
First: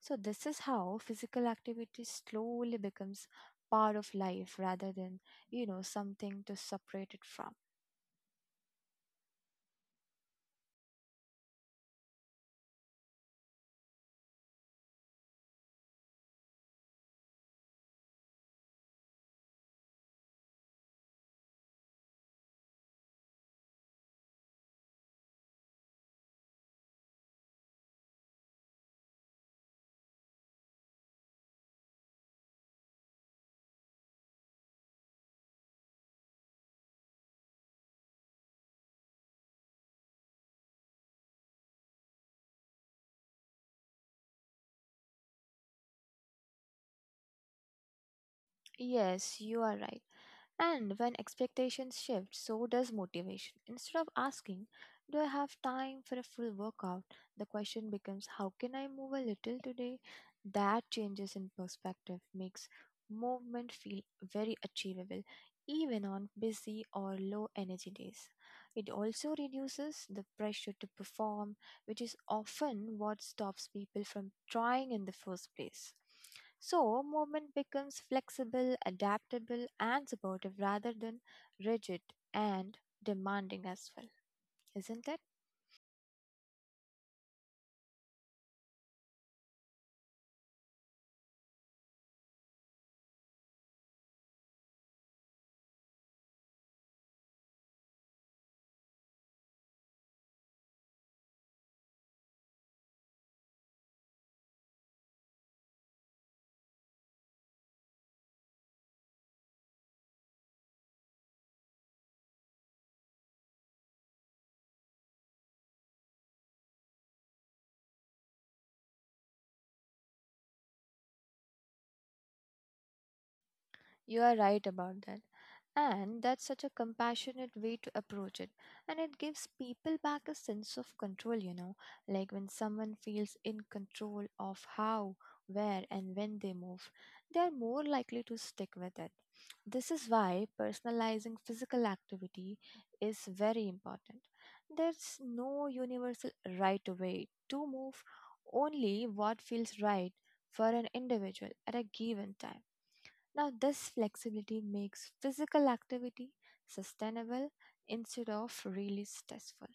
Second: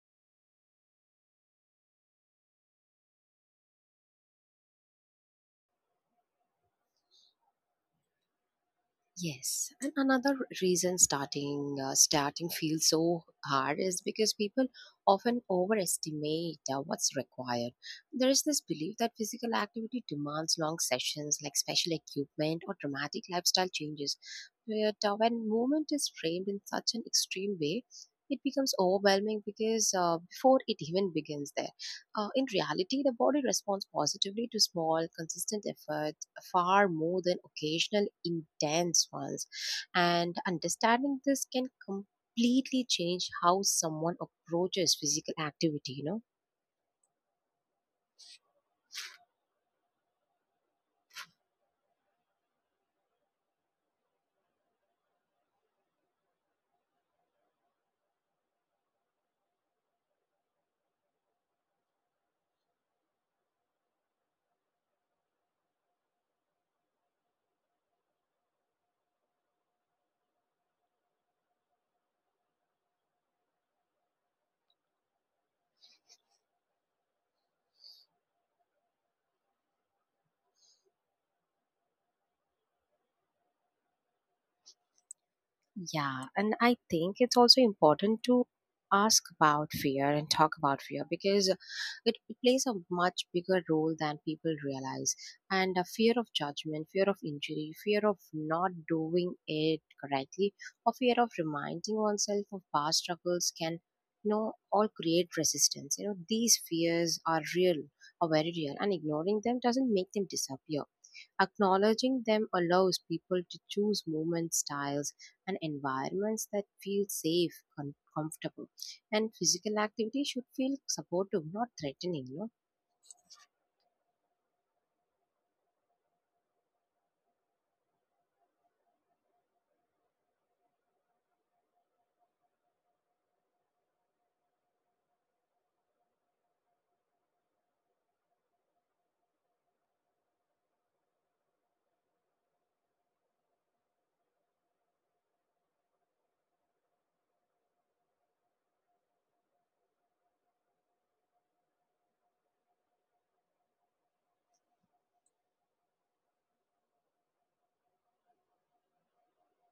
[SPEAKER 2] So this is how physical activity slowly becomes part of life rather than, something to separate it from.
[SPEAKER 1] Yes, and another reason starting feels so hard is because people often overestimate what's required. There is this belief that physical activity demands long sessions, like special equipment or dramatic lifestyle changes. But when movement is framed in such an extreme way, it becomes overwhelming because before it even begins, in reality, the body responds positively to small, consistent efforts far more than occasional intense ones. And understanding this can completely change how someone approaches physical activity, you know.
[SPEAKER 2] Yes, you are right. And when expectations shift, so does motivation. Instead of asking, "Do I have time for a full workout?" the question becomes, "How can I move a little today?" That changes in perspective makes movement feel very achievable, even on busy or low energy days. It also reduces the pressure to perform, which is often what stops people from trying in the first place. So, movement becomes flexible, adaptable, and supportive rather than rigid and demanding as well, isn't it?
[SPEAKER 1] Yeah, and I think it's also important to ask about fear and talk about fear because it plays a much bigger role than people realize. And a fear of judgment, fear of injury, fear of not doing it correctly, or fear of reminding oneself of past struggles can all create resistance. These fears are real, are very real, and ignoring them doesn't make them disappear. Acknowledging them allows people to choose movement styles and environments that feel safe, comfortable. And physical activity should feel supportive, not threatening.
[SPEAKER 2] You are right about that. And that's such a compassionate way to approach it. And it gives people back a sense of control, like when someone feels in control of how, where, and when they move, they are more likely to stick with it. This is why personalizing physical activity is very important. There's no universal right way to move, only what feels right for an individual at a given time. Now, this flexibility makes physical activity sustainable instead of really stressful.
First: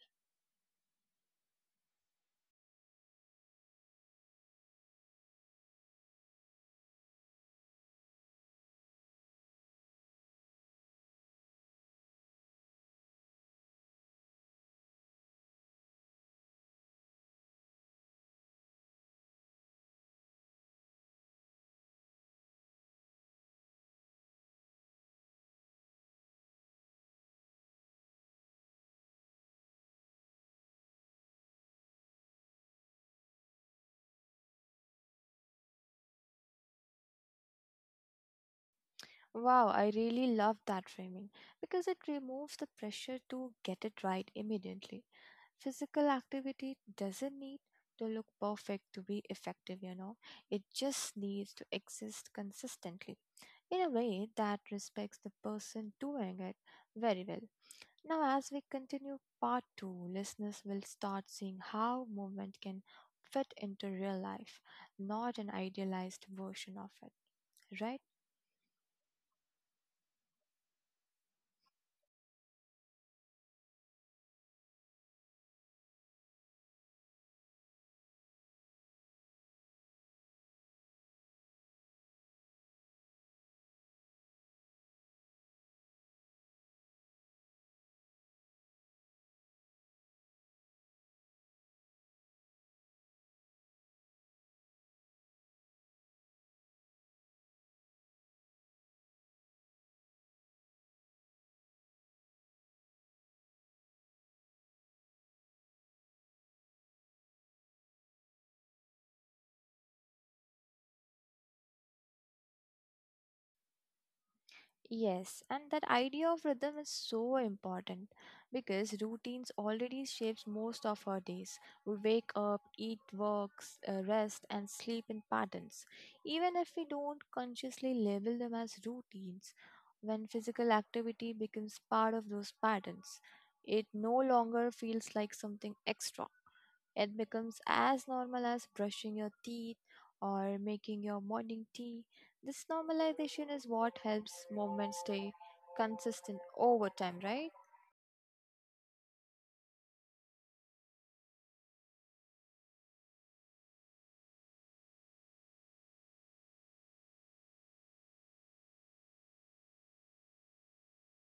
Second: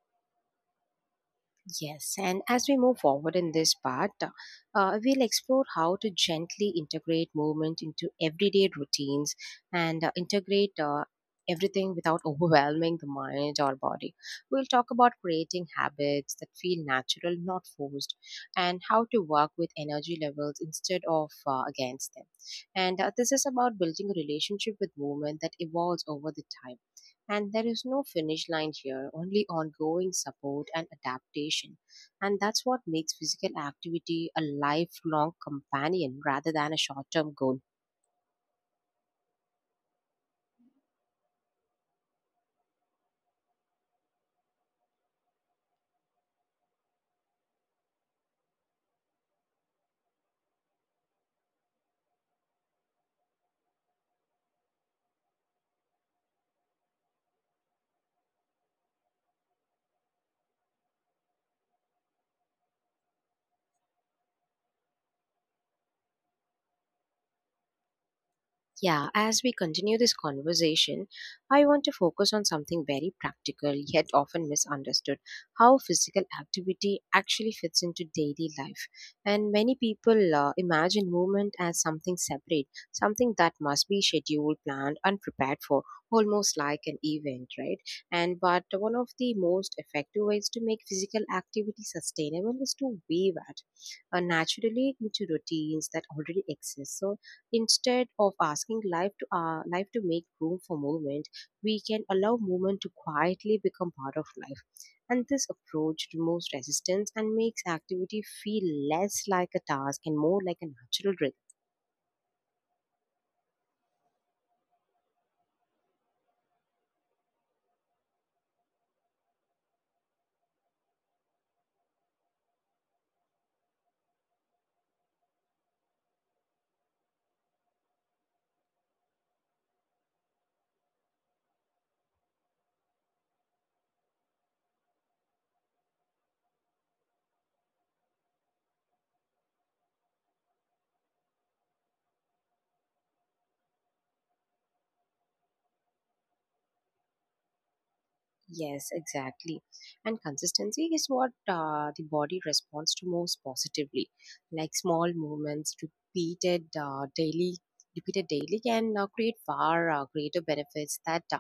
[SPEAKER 1] Yes, and as we move forward in this part, we'll explore how to gently integrate movement into everyday routines and integrate everything without overwhelming the mind or body. We'll talk about creating habits that feel natural, not forced, and how to work with energy levels instead of against them. And This is about building a relationship with movement that evolves over the time, and there is no finish line here, only ongoing support and adaptation. And that's what makes physical activity a lifelong companion rather than a short term goal.
[SPEAKER 2] Wow, I really love that framing because it removes the pressure to get it right immediately. Physical activity doesn't need to look perfect to be effective, it just needs to exist consistently in a way that respects the person doing it very well. Now, as we continue part two, listeners will start seeing how movement can fit into real life, not an idealized version of it, right?
[SPEAKER 1] Yeah, as we continue this conversation, I want to focus on something very practical yet often misunderstood: how physical activity actually fits into daily life. And many people imagine movement as something separate, something that must be scheduled, planned, and prepared for, almost like an event, right? And but one of the most effective ways to make physical activity sustainable is to weave it naturally into routines that already exist. So instead of asking life to make room for movement, we can allow movement to quietly become part of life. And this approach removes resistance and makes activity feel less like a task and more like a natural rhythm.
[SPEAKER 2] Yes, and that idea of rhythm is so important because routines already shapes most of our days. We wake up, eat, works, rest, and sleep in patterns. Even if we don't consciously label them as routines, when physical activity becomes part of those patterns, it no longer feels like something extra. It becomes as normal as brushing your teeth or making your morning tea. This normalization is what helps movement stay consistent over time, right?
[SPEAKER 1] Yes, exactly. And consistency is what the body responds to most positively, like small movements repeated repeated daily, can create far greater benefits that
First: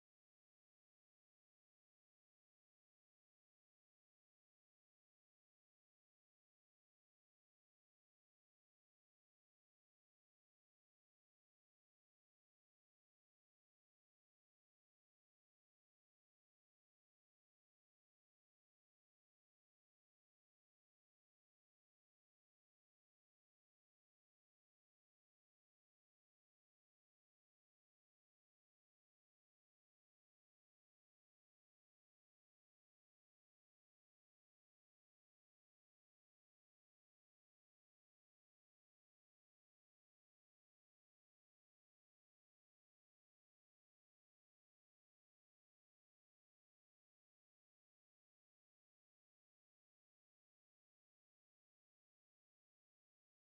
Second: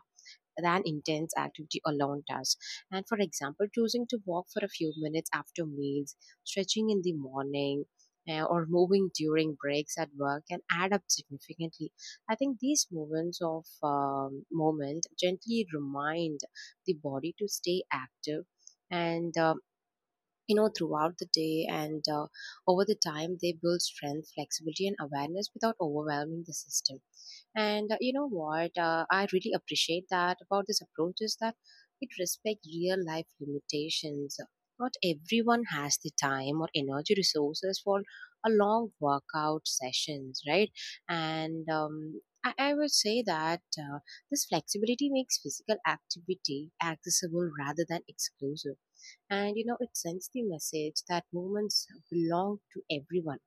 [SPEAKER 1] than intense activity alone does. And for example, choosing to walk for a few minutes after meals, stretching in the morning, or moving during breaks at work can add up significantly. I think these moments of moment gently remind the body to stay active and you know, throughout the day, and over the time they build strength, flexibility, and awareness without overwhelming the system. And you know what? I really appreciate that about this approach is that it respects real life limitations. Not everyone has the time or energy resources for a long workout sessions, right? I would say that this flexibility makes physical activity accessible rather than exclusive, and you know, it sends the message that movements belong to everyone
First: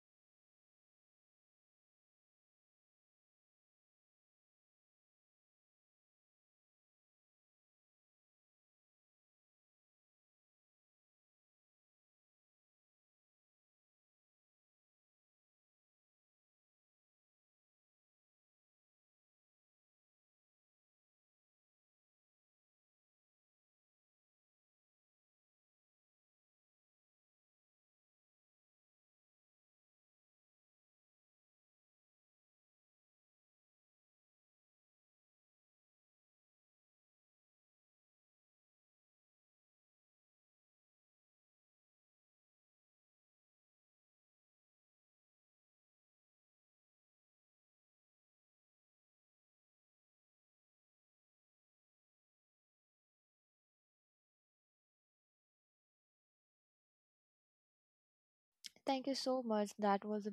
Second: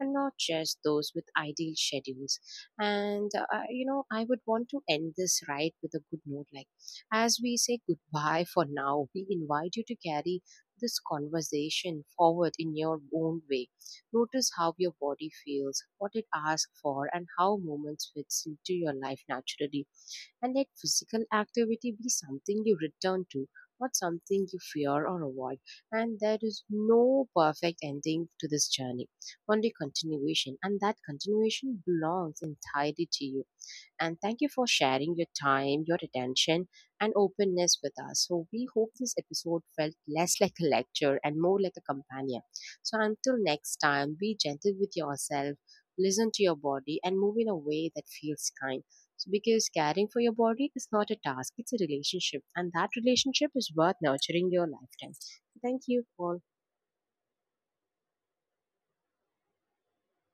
[SPEAKER 1] and not just those with ideal schedules. And I- you know, I would want to end this right with a good note, like, as we say goodbye for now, we invite you to carry this conversation forward in your own way. Notice how your body feels, what it asks for, and how moments fits into your life naturally, and let physical activity be something you return to, not something you fear or avoid. And there is no perfect ending to this journey, only continuation, and that continuation belongs entirely to you. And thank you for sharing your time, your attention, and openness with us. So, we hope this episode felt less like a lecture and more like a companion. So, until next time, be gentle with yourself, listen to your body, and move in a way that feels kind. So, because caring for your body is not a task, it's a relationship, and that relationship is worth nurturing your lifetime. Thank you all.
[SPEAKER 2] Thank you so much. That was a